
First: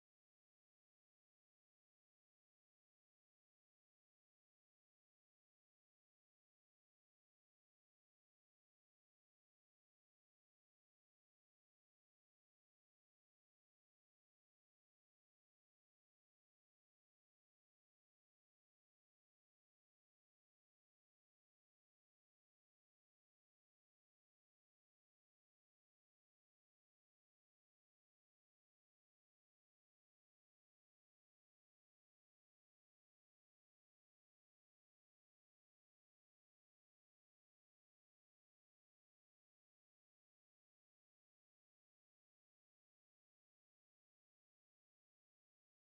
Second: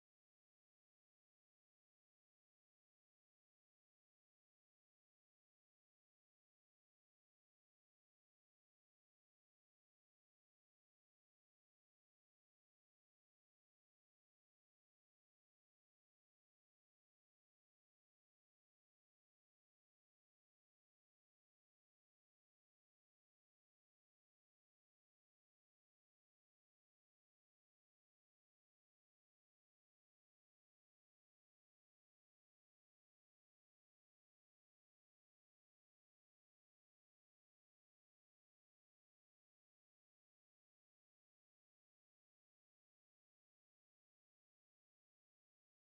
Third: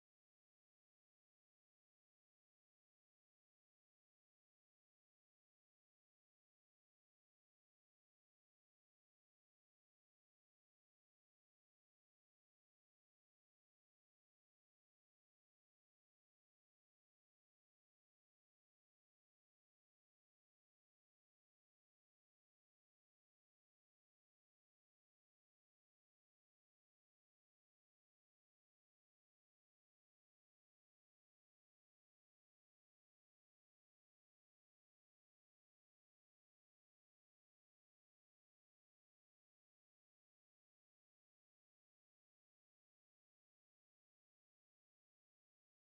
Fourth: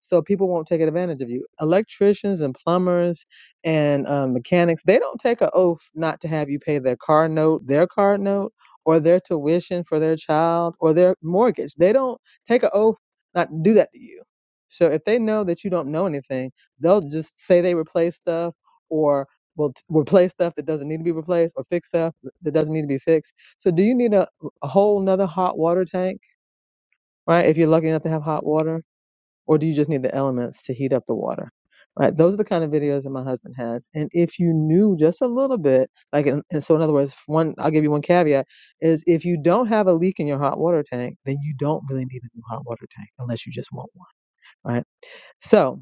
S3: so people won't take advantage of you. Electricians and plumbers and um, mechanics, they don't take an oath not to have you pay their car note, their car note, or their tuition for their child or their mortgage. They don't take an oath not to do that to you. So if they know that you don't know anything, they'll just say they replace stuff or will t- replace stuff that doesn't need to be replaced or fix stuff that doesn't need to be fixed. So do you need a, a whole nother hot water tank, right? If you're lucky enough to have hot water or do you just need the elements to heat up the water? Right? Those are the kind of videos that my husband has. And if you knew just a little bit, like, and, and so in other words, one, I'll give you one caveat is if you don't have a leak in your hot water tank, then you don't really need a new hot water tank unless you just want one, right? So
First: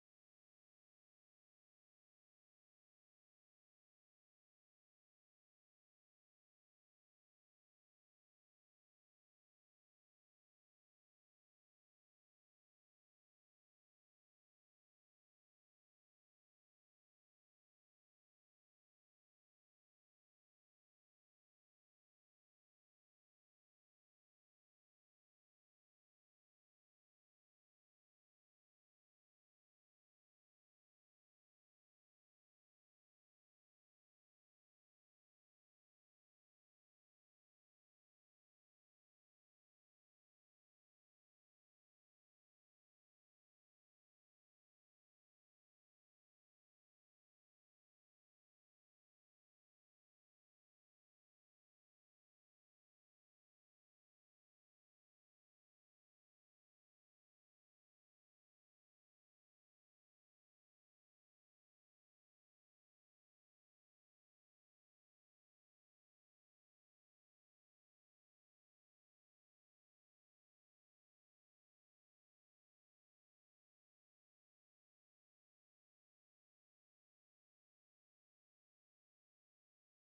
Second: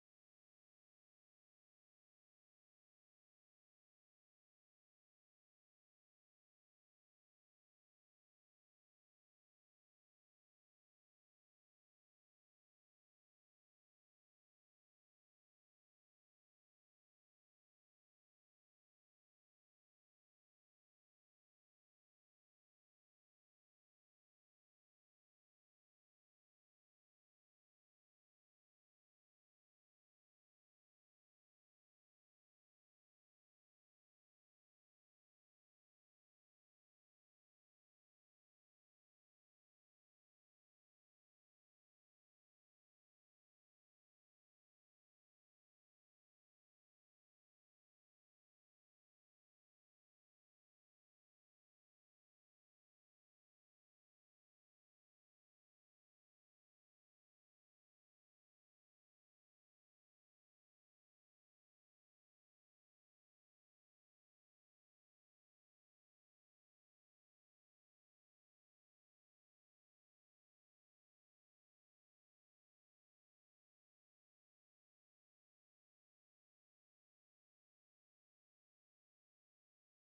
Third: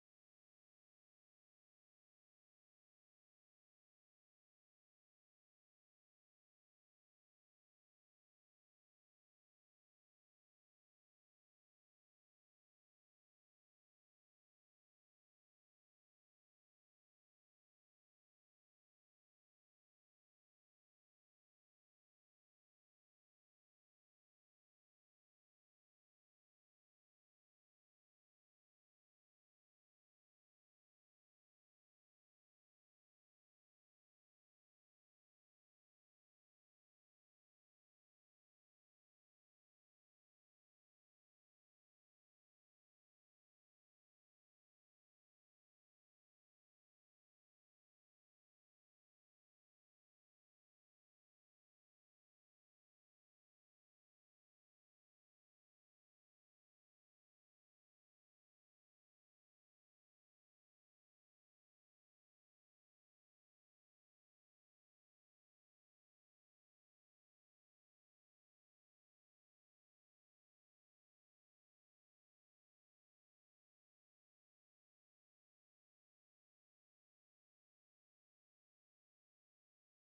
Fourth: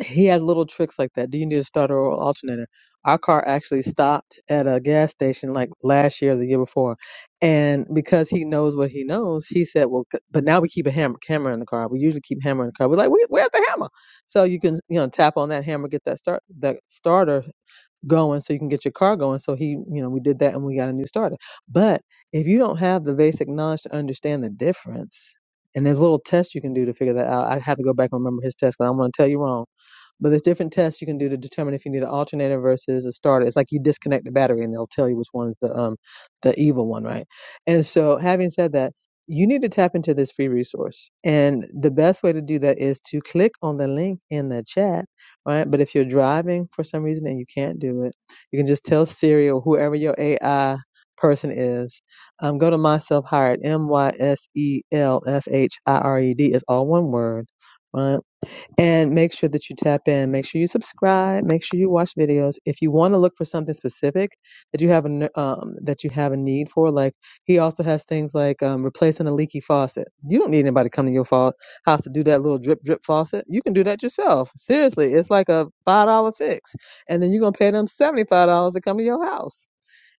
S3: he has little tricks like that. Do you need a starter or alternator? Our car actually stopped at a gas station like last year, or the year before, and because he knows what he knows, he said, "Well, c- but now we keep a hammer, camera in the car. We usually keep hammer in the car. We're like, Where, where's the hammer? So you can you know tap on that hammer, get that start that starter going, so you can get your car going. So he, you know, we did that and we got a new starter. But if you don't have the basic knowledge to understand the difference, and there's little tests you can do to figure that out. I have to go back and remember his test because I don't want to tell you wrong but there's different tests you can do to determine if you need an alternator versus a starter. It's like you disconnect the battery and they'll tell you which one's the um the evil one, right? And so having said that, you need to tap into this free resource. And the best way to do that is to click on the link in the chat, right? But if you're driving for some reason and you can't do it, you can just tell Siri or whoever your AI person is, um, go to myself hired, M Y S E L F H I R E D. It's all one word right? and make sure that you tap in. Make sure you subscribe. Make sure you watch videos. If you want to look for something specific that you have a n- um, that you have a need for, like he also has things like um, replacing a leaky faucet. You don't need anybody coming to your fa- house to do that little drip drip faucet. You can do that yourself. Seriously, it's like a five dollar fix, and then you're gonna pay them seventy five dollars to come to your house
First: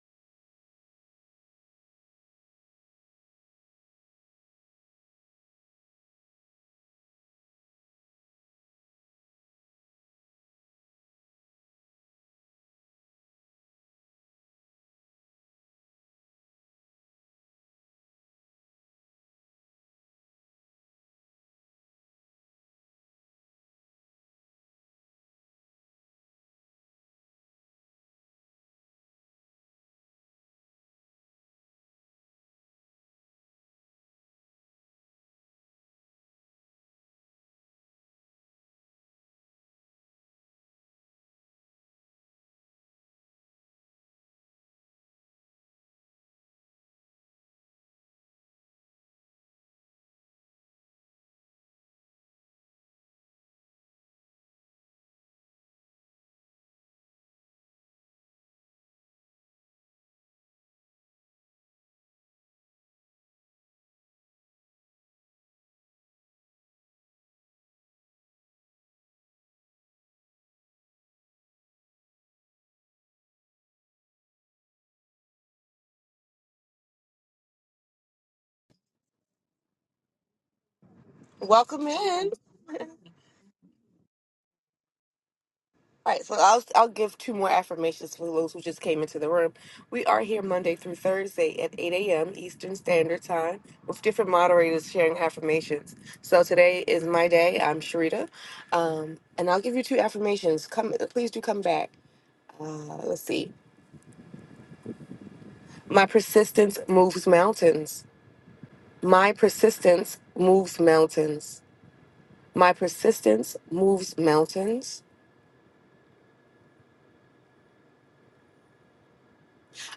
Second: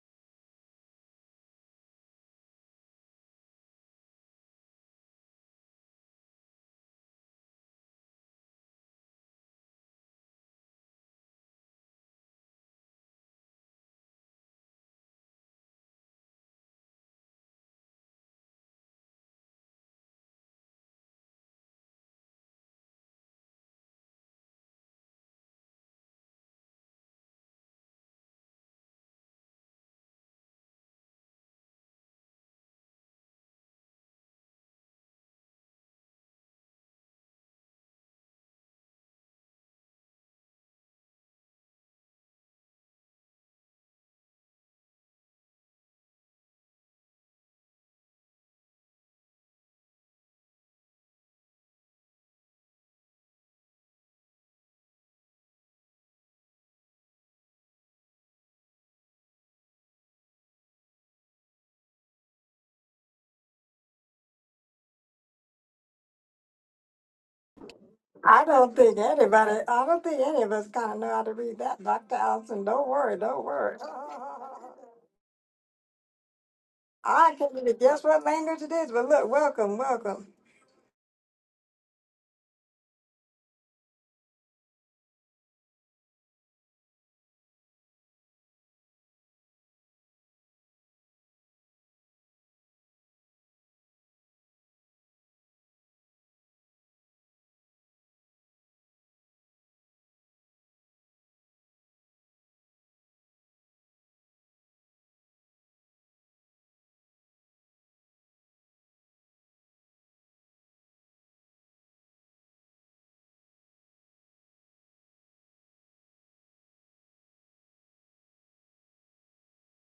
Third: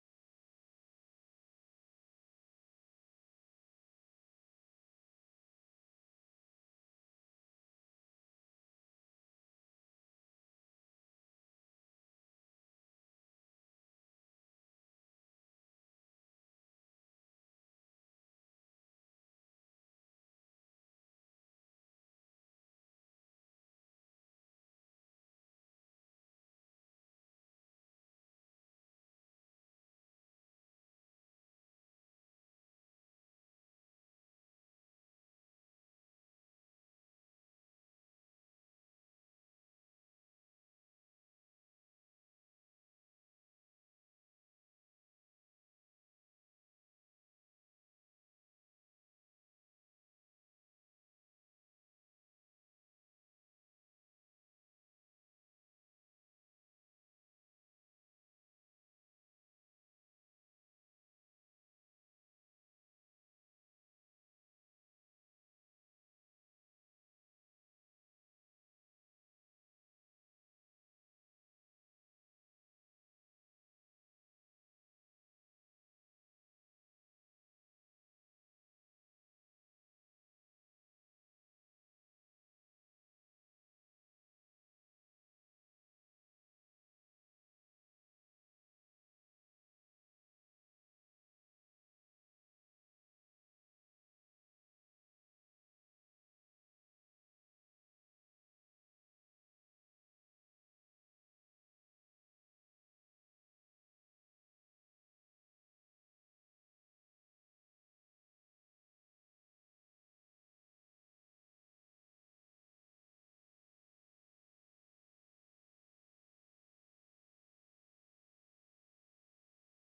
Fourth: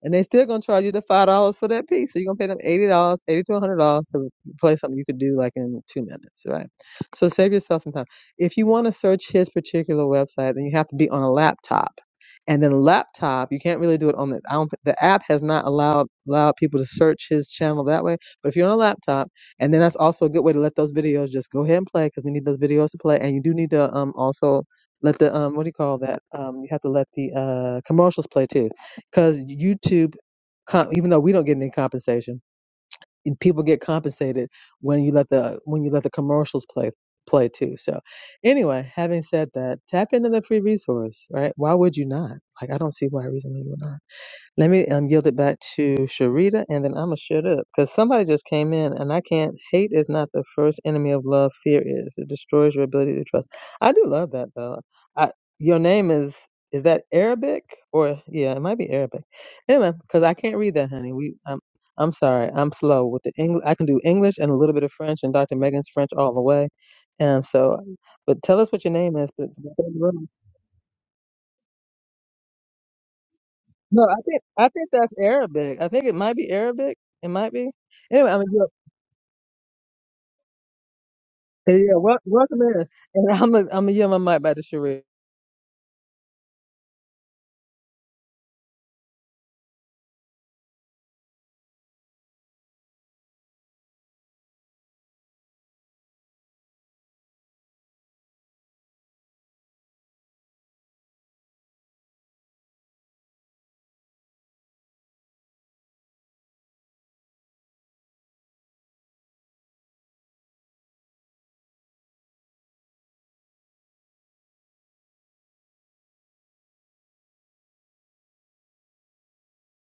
S3: and they still gonna charge you the five dollars for that piece. So you're gonna pay them eighty dollars, eighty to a hundred dollars to play something you could do like in two minutes, right? So save yourself some time. If you want to search his particular website, then you have to be on a laptop. And then laptop, you can't really do it on the. I don't, the app has not allowed allowed people to search his channel that way. But if you're on a laptop, and then that's also a good way to let those videos just go ahead and play because we need those videos to play. And you do need to um also let the um what do you call that um you have to let the uh commercials play too because YouTube, com- even though we don't get any compensation, and people get compensated when you let the when you let the commercials play play too. So, anyway, having said that, tap into the free resource, right? Why would you not? Like, I don't see why reason why you would not. Let me um, yield it back to Sharita, and then I'm gonna shut up because somebody just came in, and I can't. Hate is not the first enemy of love. Fear is. It destroys your ability to trust. I do love that though. I, your name is is that Arabic or yeah, it might be Arabic. Anyway, because I can't read that, honey. We I'm I'm sorry. I'm slow with the English. I can do English and a little bit of French, and Dr. Megan's French all the way. And so, but
S4: I
S3: tell us
S4: don't
S3: what your
S4: think
S3: name is.
S4: anybody, I don't
S3: But
S4: think any of us kind of know how to read that, Dr. Allison. Don't worry, don't worry.
S3: No, I think I think that's Arabic. I think it might be Arabic. It
S4: I
S3: might
S4: can't
S3: be.
S4: even guess what
S3: Anyway, I'm
S4: language
S3: gonna
S4: it is, but look, welcome, welcome.
S1: Welcome
S3: yeah, wel-
S1: in.
S3: welcome in, and I'm gonna I'm gonna yield my mic back to Sheree.
S1: All right, so I'll I'll give two more affirmations for those who just came into the room. We are here Monday through Thursday at 8 a.m. Eastern Standard Time with different moderators sharing affirmations. So today is my day. I'm Sharita, um, and I'll give you two affirmations. Come, please do come back. Uh, let's see. My persistence moves mountains. My persistence moves mountains. My persistence moves mountains.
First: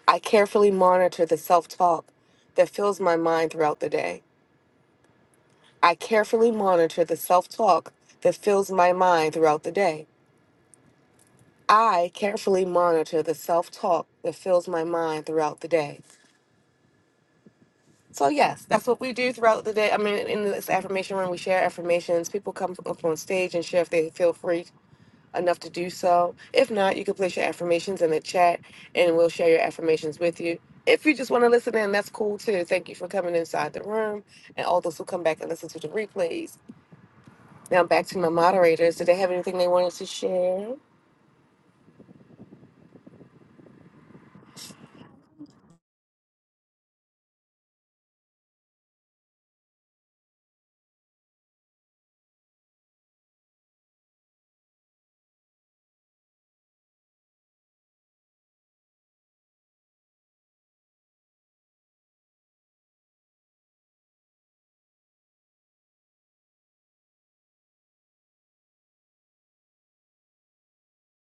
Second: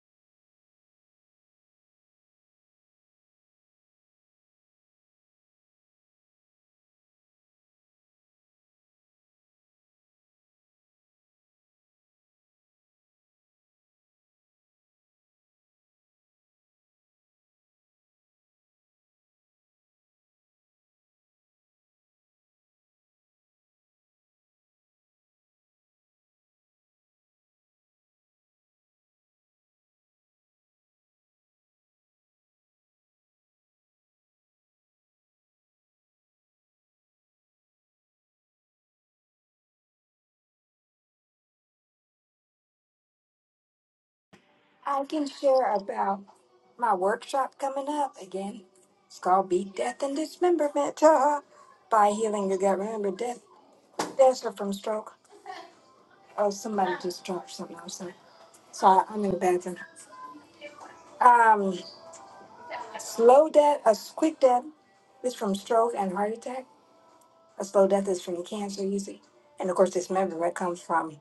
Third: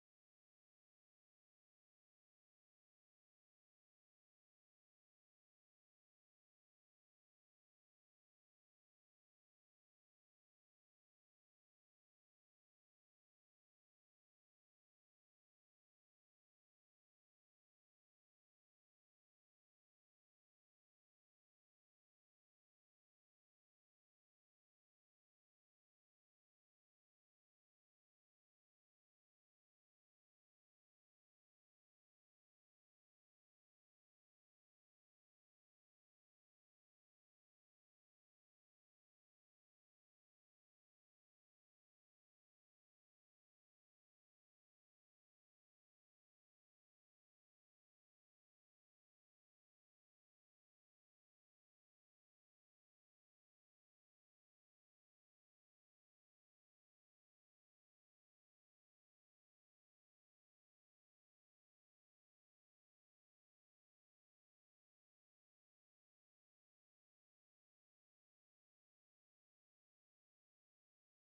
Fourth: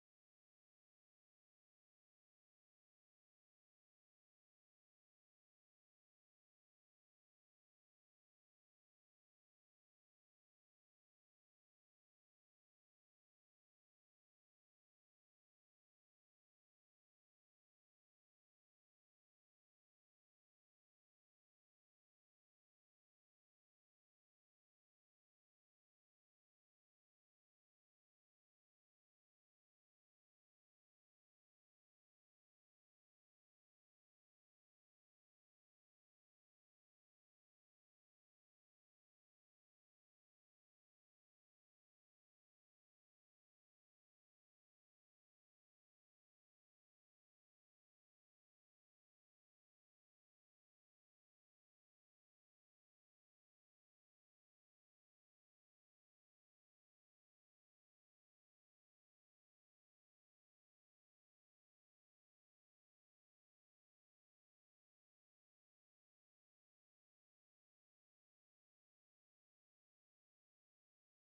S1: I carefully monitor the self talk that fills my mind throughout the day. I carefully monitor the self talk that fills my mind throughout the day. I carefully monitor the self talk that fills my mind throughout the day. So, yes, that's what we do throughout the day. I mean, in this affirmation room, we share affirmations. People come up on stage and share if they feel free enough to do so. If not, you can place your affirmations in the chat and we'll share your affirmations with you. If you just want to listen in, that's cool too. Thank you for coming inside the room and all those who come back and listen to the replays. Now back to my moderators. Did they have anything they wanted to share?
S4: I can share about my workshop coming up again. It's called Beat Death and Dismemberment by Healing Your Gut. Remember, death, deaths are from stroke. Oh, somebody just dropped something outside. So I, I'm in the bathroom. Um, slow death, a quick death is from stroke and heart attack. A slow death is from cancer usually. And of course, dismemberment comes from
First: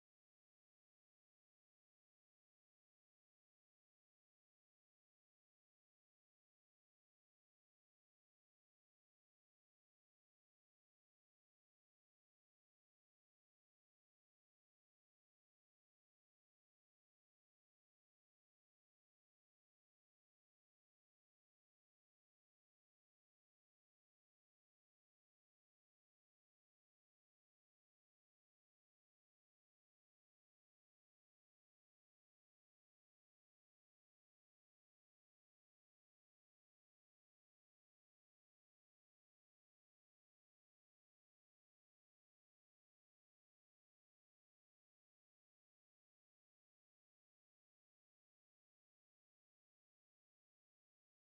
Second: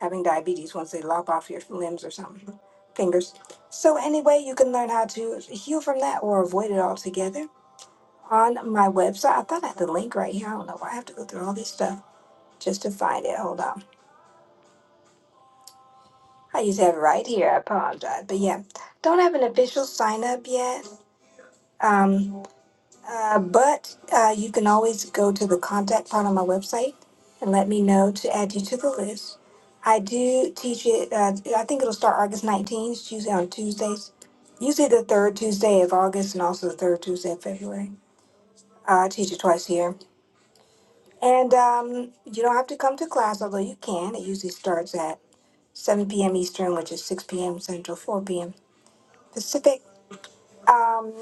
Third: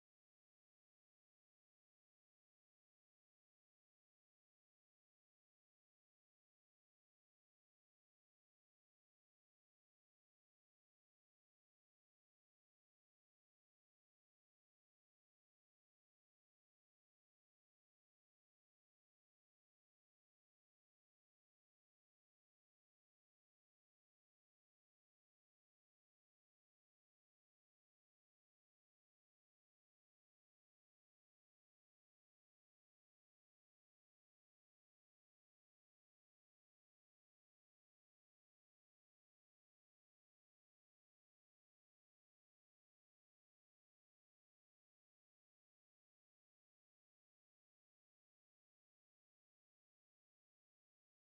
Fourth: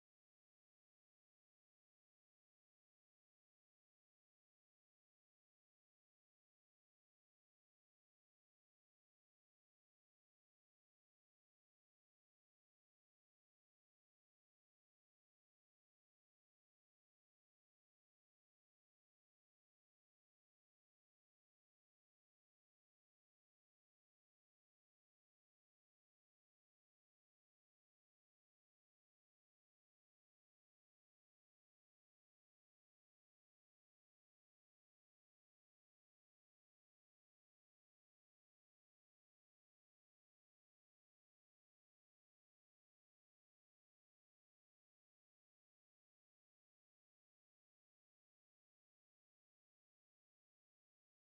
S4: having diabetes once they lop off your limbs or something, fingers. So anyway, you can learn how to heal from that or avoid it altogether on my website. I thought I had the link right here. I don't know why I have to go through all this stuff just to find it. Hold on. I used to have it right here. I apologize. But yeah, don't have an official sign up yet. Um, Uh, but uh, you can always go to the contact part on my website and let me know to add you to the list. I do teach it, uh, I think it'll start August 19th, it's usually on Tuesdays, usually the third Tuesday of August and also the third Tuesday of February. Uh, I teach it twice a year. And um, you don't have to come to class, although you can. It usually starts at 7 p.m. Eastern, which is 6 p.m. Central, 4 p.m. Pacific. Um,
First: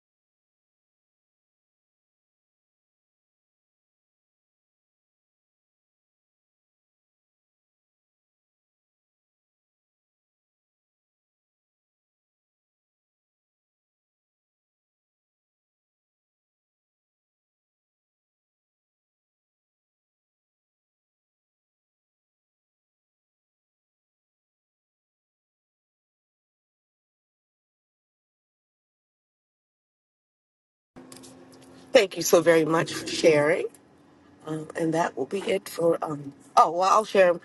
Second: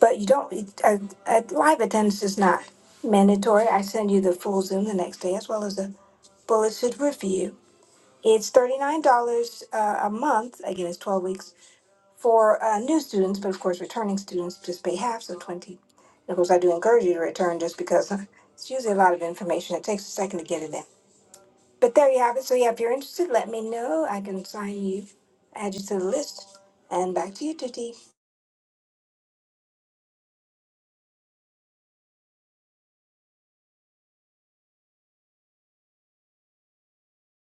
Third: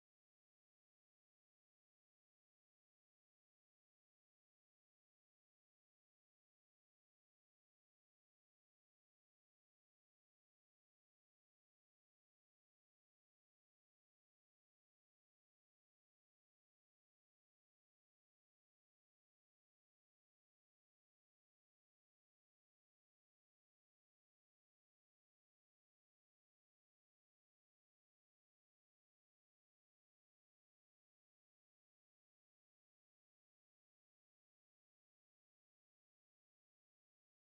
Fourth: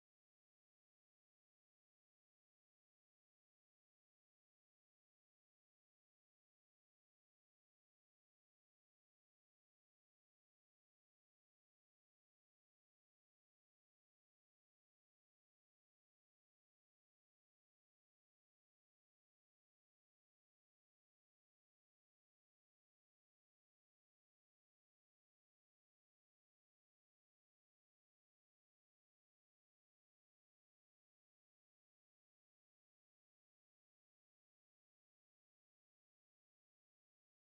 S4: But you don't, it- a, a live attendance is not mandatory. I send you the full Zoom the next day as well as the bulleted review. It's $39 uh, a month, again, it's 12 weeks, for uh, new students, but of course, returning students just pay half, so 20 And of course, I do encourage you to return just because uh, it's usually a lot of information. It takes a second to get it in. But there you have it. So, yeah, if you're interested, let me know. I can sign you, add you to the list. And back to you, Tuti.
S1: Thank you so very much for sharing. Um, and that will be it for um oh well I'll share.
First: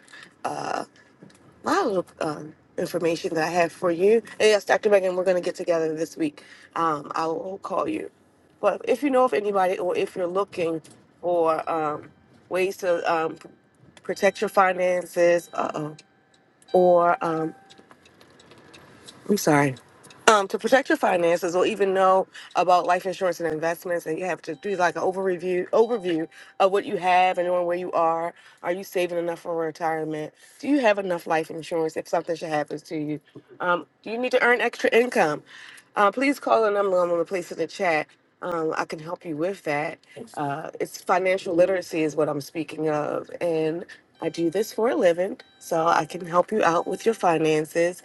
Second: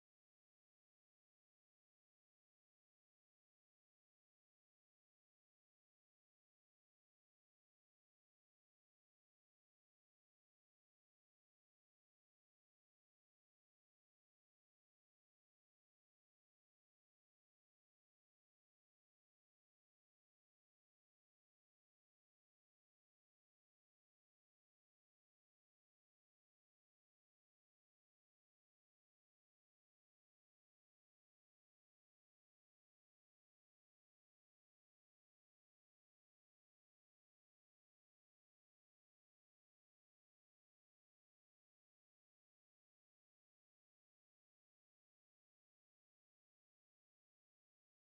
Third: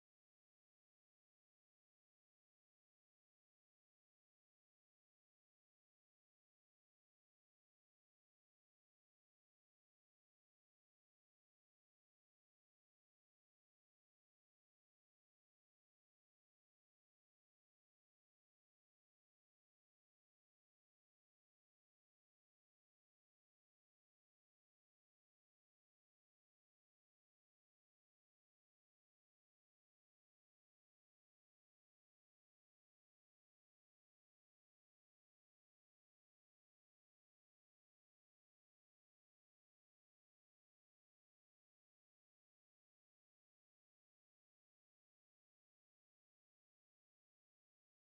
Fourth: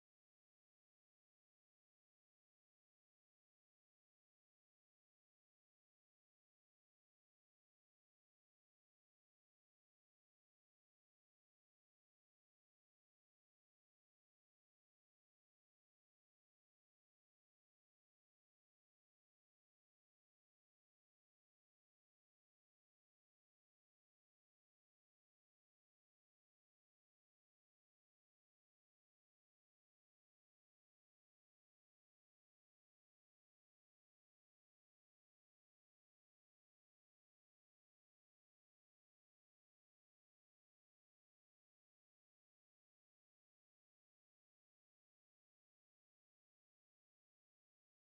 S1: my little um, information that I have for you. And yes, Dr. Megan, we're going to get together this week. Um, I will call you. But if you know of anybody or if you're looking for um, ways to um, protect your finances uh-oh, or um, I'm sorry. Um, to protect your finances or even know about life insurance and investments, and you have to do like an overview overview of what you have and knowing where you are. Are you saving enough for retirement? Do you have enough life insurance if something should happen to you? Um, do you need to earn extra income? Uh, please call the number I'm going to place in the chat. Um, I can help you with that. Uh, it's financial literacy is what I'm speaking of, and I do this for a living, so I can help you out with your finances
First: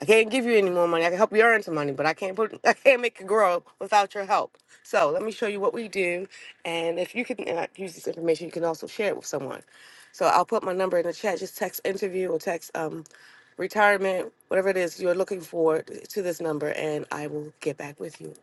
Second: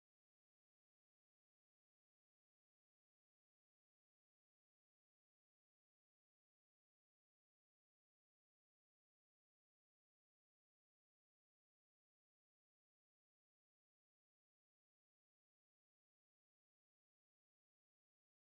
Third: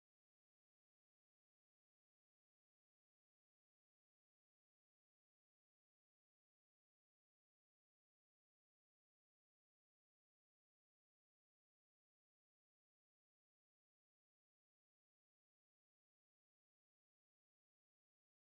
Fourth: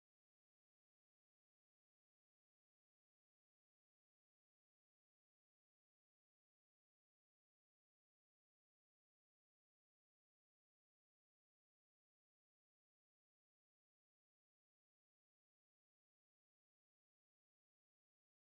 S1: I can't give you any more money. I can help you earn some money, but I can't put I can't make it grow without your help. So let me show you what we do, and if you can uh, use this information, you can also share it with someone. So I'll put my number in the chat. Just text interview or text um, retirement, whatever it is you're looking for, to this number, and I will get back with you.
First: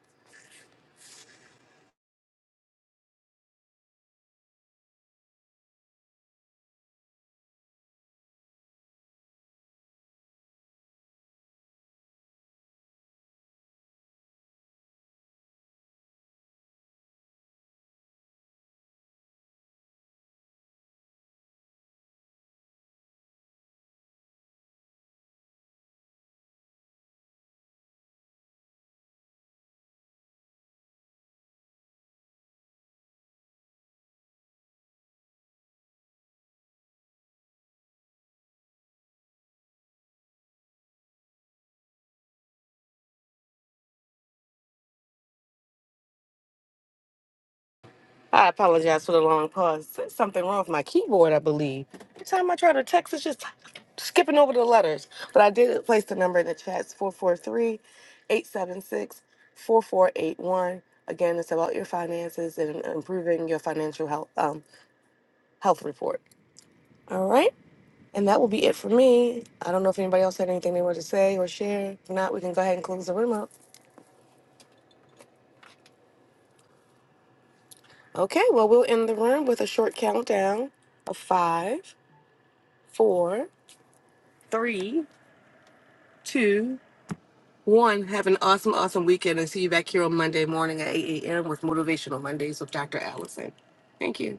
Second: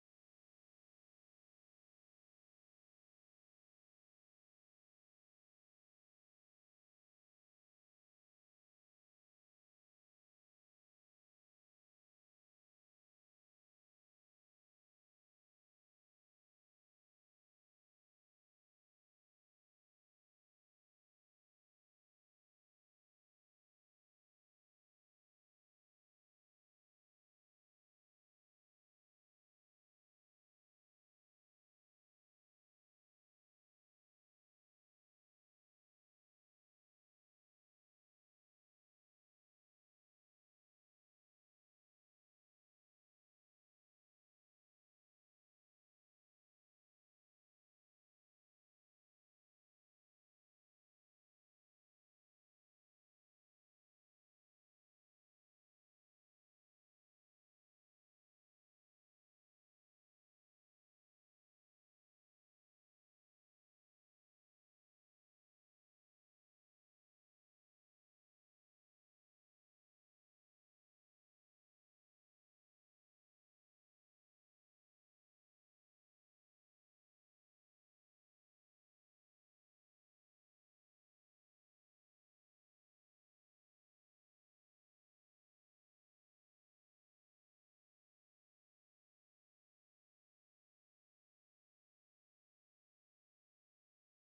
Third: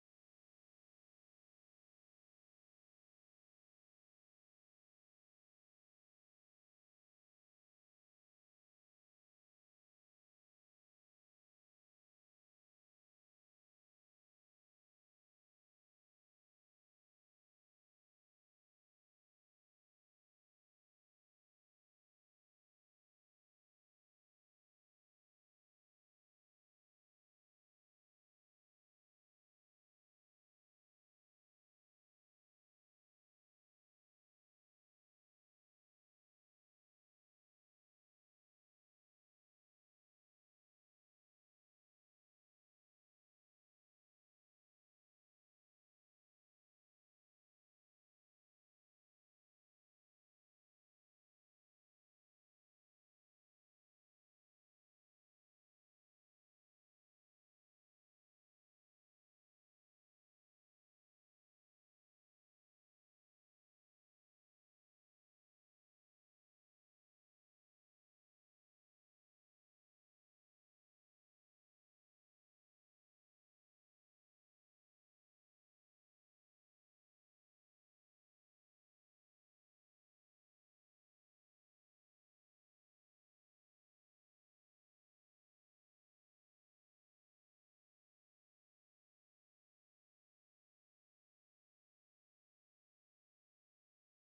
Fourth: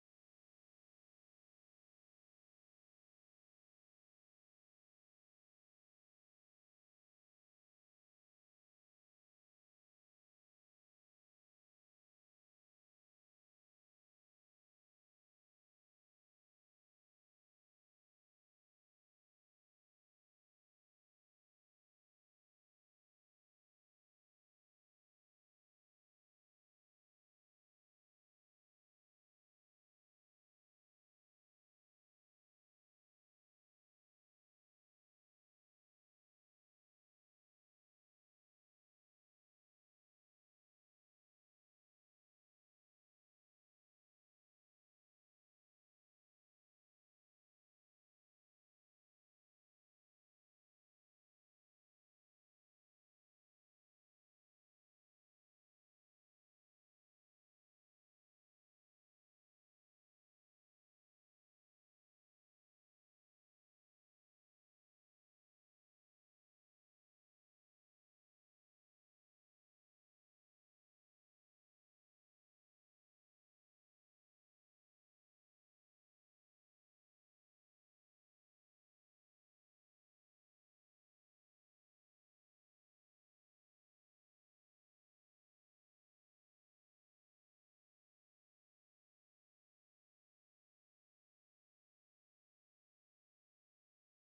S1: I apologize for the long pause. There's something wrong with my keyboard, I believe. Every time I try to text, it's just skipping over the letters. But I did place the number in the chat. It's 443 Again, it's about your finances and improving your financial health, um, health report. All right. And that will be it for me. I don't know if anybody else had anything they wanted to say or share. If not, we can go ahead and close the room up. Okay. Well, we'll end the room with a short countdown of five, four, three two, one, have an awesome, awesome weekend and see you back here on Monday morning at 8 a.m. with Motivational Mondays with Dr. Allison. Thank you.